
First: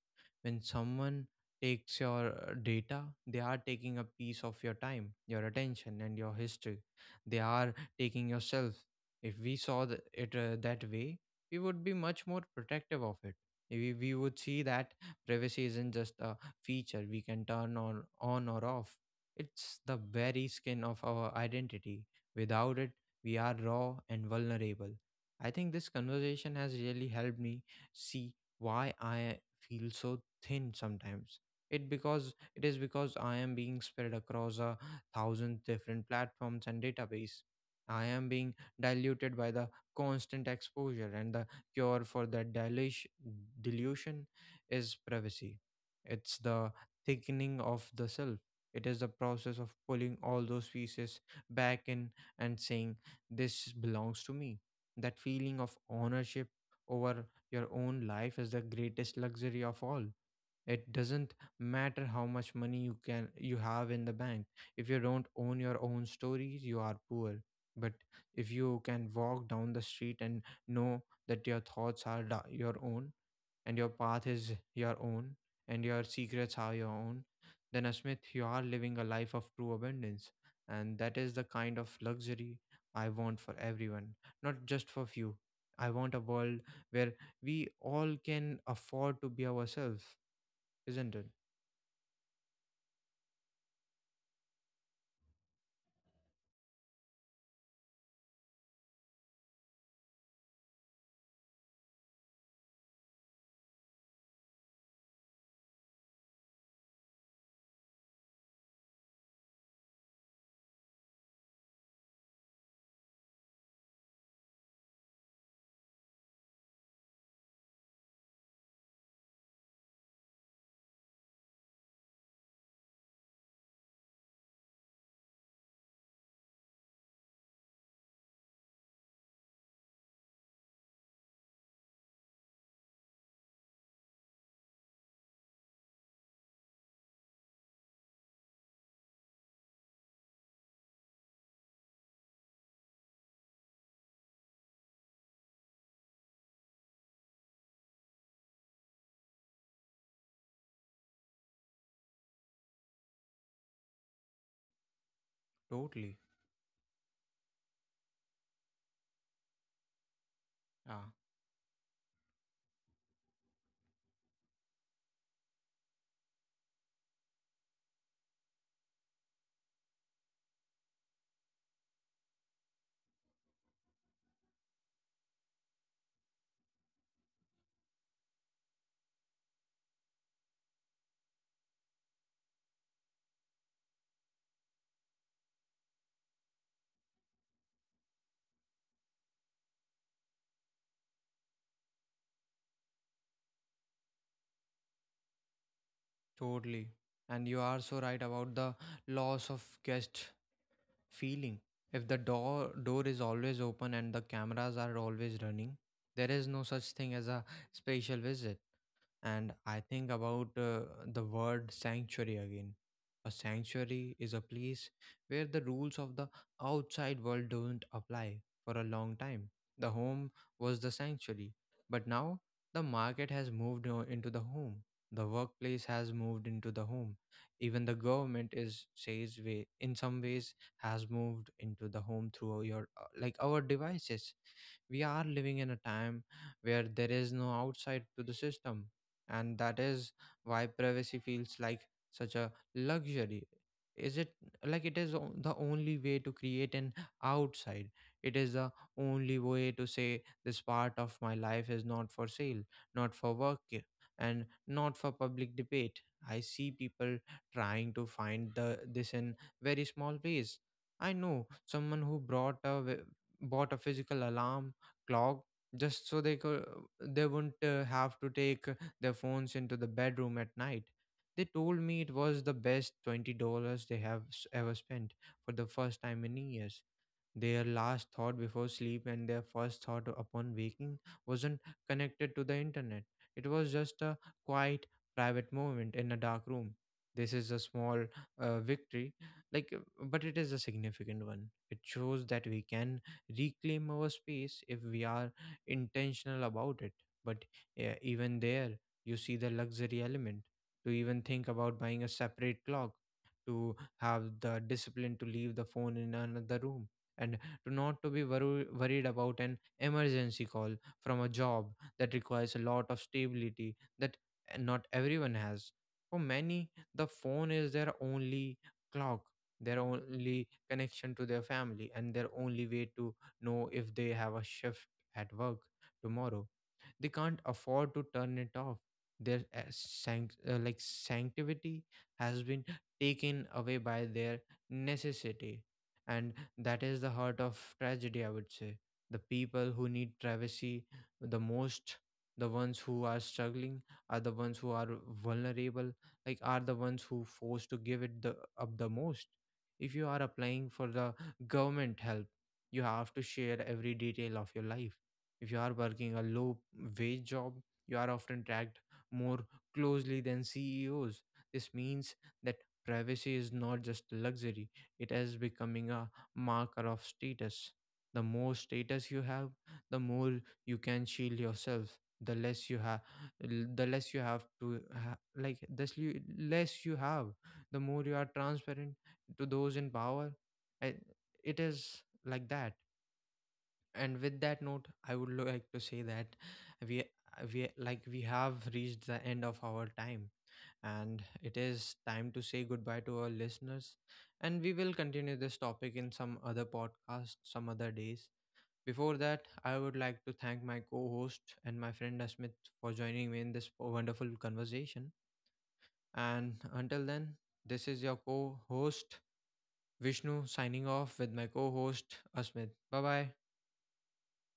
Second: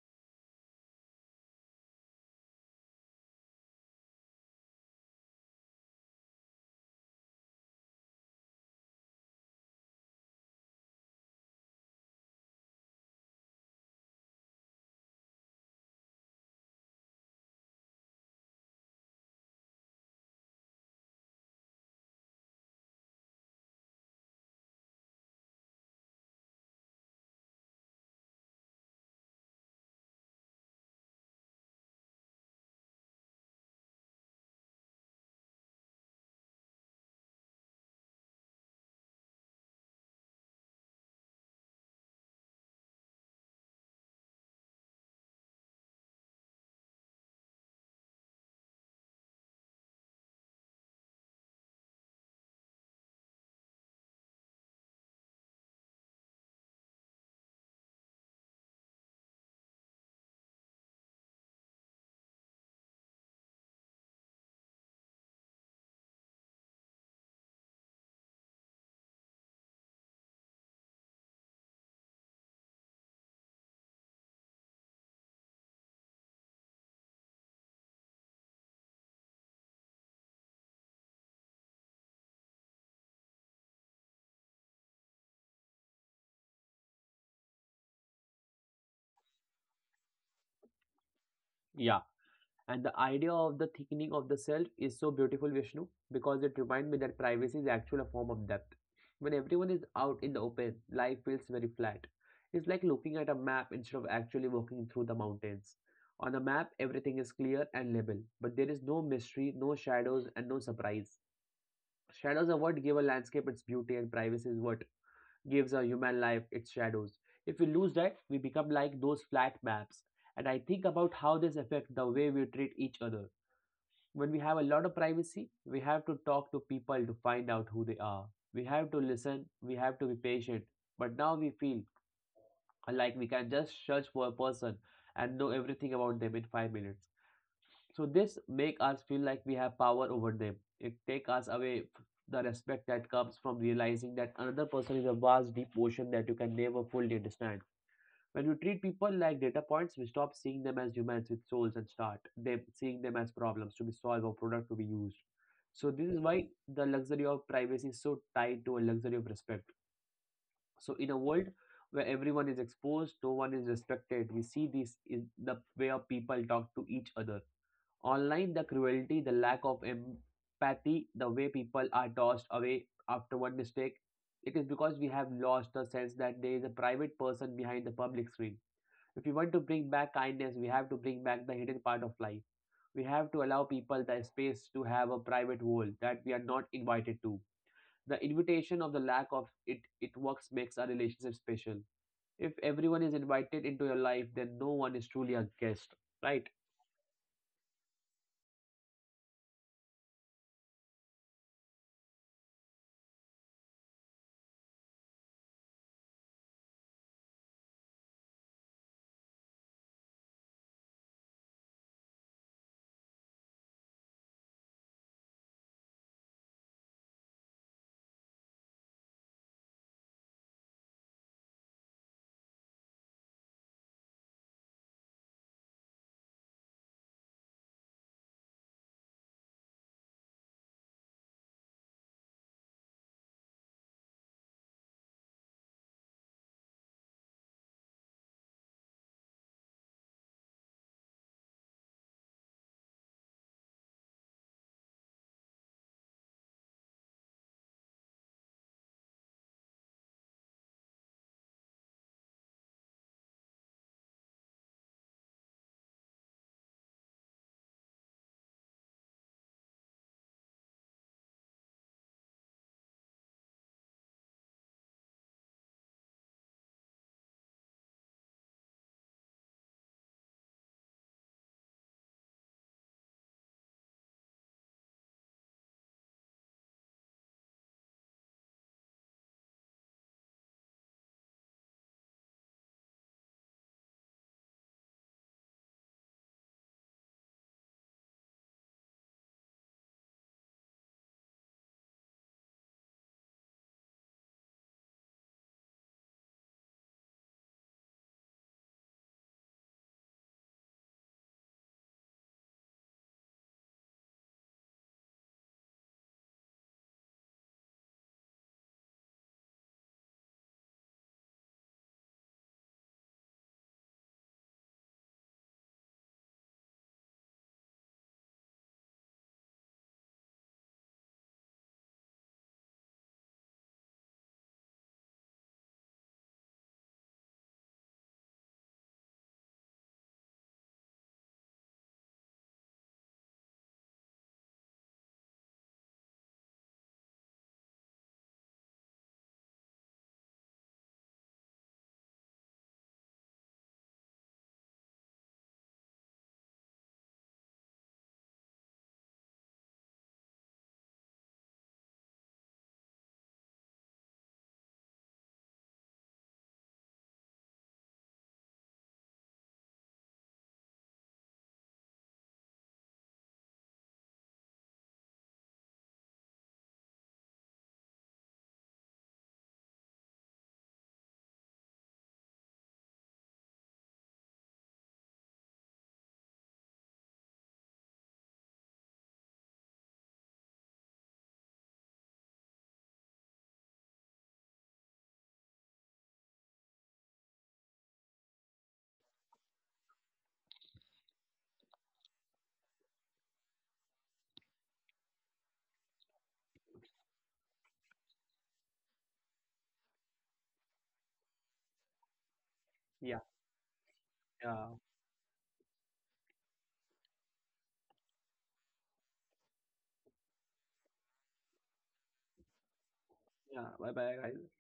A: When someone takes your data, they are taking a piece of your time, your attention, and your history. They are taking yourself. If we saw the, it that way, we would be much more protective of it. We would see that privacy isn't just a feature we can turn on or off. It's the very skin of our identity. Without it, we are raw and vulnerable. I think this conversation has really helped me see why I feel so thin sometimes. It because it is because I am being spread across a thousand different platforms and database. I am being diluted by the constant exposure, and the cure for that dilution, delusion, is privacy. It's the thickening of the self. It is the process of pulling all those pieces back in and saying, this belongs to me. That feeling of ownership over your own life is the greatest luxury of all. It doesn't matter how much money you can you have in the bank. If you don't own your own stories, you are poor. But if you can walk down the street and know that your your own, and your path is your own, and your secrets are your own, then, asmith, you are living a life of true abundance. And that is the kind of luxury I want for everyone, not just for few. I want a world where we all can afford to be ourselves, isn't it?
B: Yeah. And the idea of the thickening of the self is so beautiful, Vishnu, because it reminds me that privacy is actually a form of depth. When everyone is out in the open, life feels very flat. It's like looking at a map instead of actually walking through the mountains. On the map, everything is clear and level, but there is no mystery, no shadows, and no surprise. Shadows are what give a landscape its beauty, and privacy is what gives a human life its shadows. If we lose that, we become like those flat maps. And I think about how this affects the way we treat each other. When we have a lot of privacy, we have to talk to people to find out who they are. We have to listen, we have to be patient. But now we feel like we can just search for a person and know everything about them in 5 minutes. So this make us feel like we have power over them. It take us away the respect that comes from realizing that another person is a vast deep ocean that you can never fully understand. When we treat people like data points, we stop seeing them as humans with souls and start them seeing them as problems to be solved or product to be used. So this
A: Totally.
B: is why the luxury of privacy is so tied to a luxury of respect. So
A: Yeah,
B: in a world where everyone is exposed, no one is respected. We see this in the way of people talk to each other. Online, the cruelty, the lack of empathy, the way people are tossed away after one mistake, it is because we have lost the sense that there is a private person behind the public screen. If you want to bring back kindness, we have to bring back the hidden part of life. We have to allow people the space to have a private world that we are not invited to. The invitation of the lack of it it works makes our relationship special. If everyone is invited into your life, then no one is truly a guest. Right?
A: totally. And you are so right about the loss of guest feeling. If the door is always open and the cameras are always running, there is no such thing as a spatial visit. And I think about the word sanctuary again. A sanctuary is a place where the rules of the outside world don't apply for a long time. The home was the sanctuary, but now the market has moved into the home. The workplace has moved into the home. Even the government is says way in some ways has moved into the home through your like our devices. We are living in a time where there is no outside to the system, and that is why privacy feels like such a luxury. Is it, like, it is the only way to create an outside? It is the only way to say, this part of my life is not for sale, not for work, and not for public debate. I see people trying to find the this in very small ways. I know someone who bought a physical alarm clock just so they could they wouldn't have to take their phones into the bedroom at night. They told me it was the best $20 they have ever spent. For the first time in years, their last thought before sleep and their first thought upon waking wasn't connected to the internet. It was just a quiet, private moment in a dark room. This is a small victory, like, uh, but it is a significant one. It shows that we can reclaim our space if we are intentional about it. But even there, you see the luxury element. To even think about buying a separate clock, to have the discipline to leave the phone in another room, and to not to be worried about an emergency call from a job that requires a lot of stability that not everyone has. For many, the phone is their only clock, their only connection to their family, and their only way to know if they have a shift at work tomorrow. They can't afford to turn it off. Their sanctity has been taken away by their necessity, and that is the heart of tragedy, I would say. The people who need privacy the most, the ones who are struggling, are the ones who are vulnerable, like, are the ones who forced to give it the up the most. If you are applying for the government help, you have to share every detail of your life. If you are working a low wage job, you are often tracked more closely than CEOs. This means that privacy is not just luxury, it is becoming a marker of status. The more status you have, the more you can shield yourself. The less you have, the less you have to ha- like. The less you have, the more you are transparent to those in power. I, it is like that. And with that note, I would like to say that we we have reached the end of our time, and it is time to say goodbye to our listeners. And we will continue this topic in some other podcast, some other days. Before that, I would like to thank my co host and my friend Asmith for
B: Yeah.
A: joining me in this wonderful
B: Yeah.
A: conversation. And until then, this is your co host Vishnu, signing off with my co host Asmith. Bye bye.
B: Yeah. Bye bye, guys.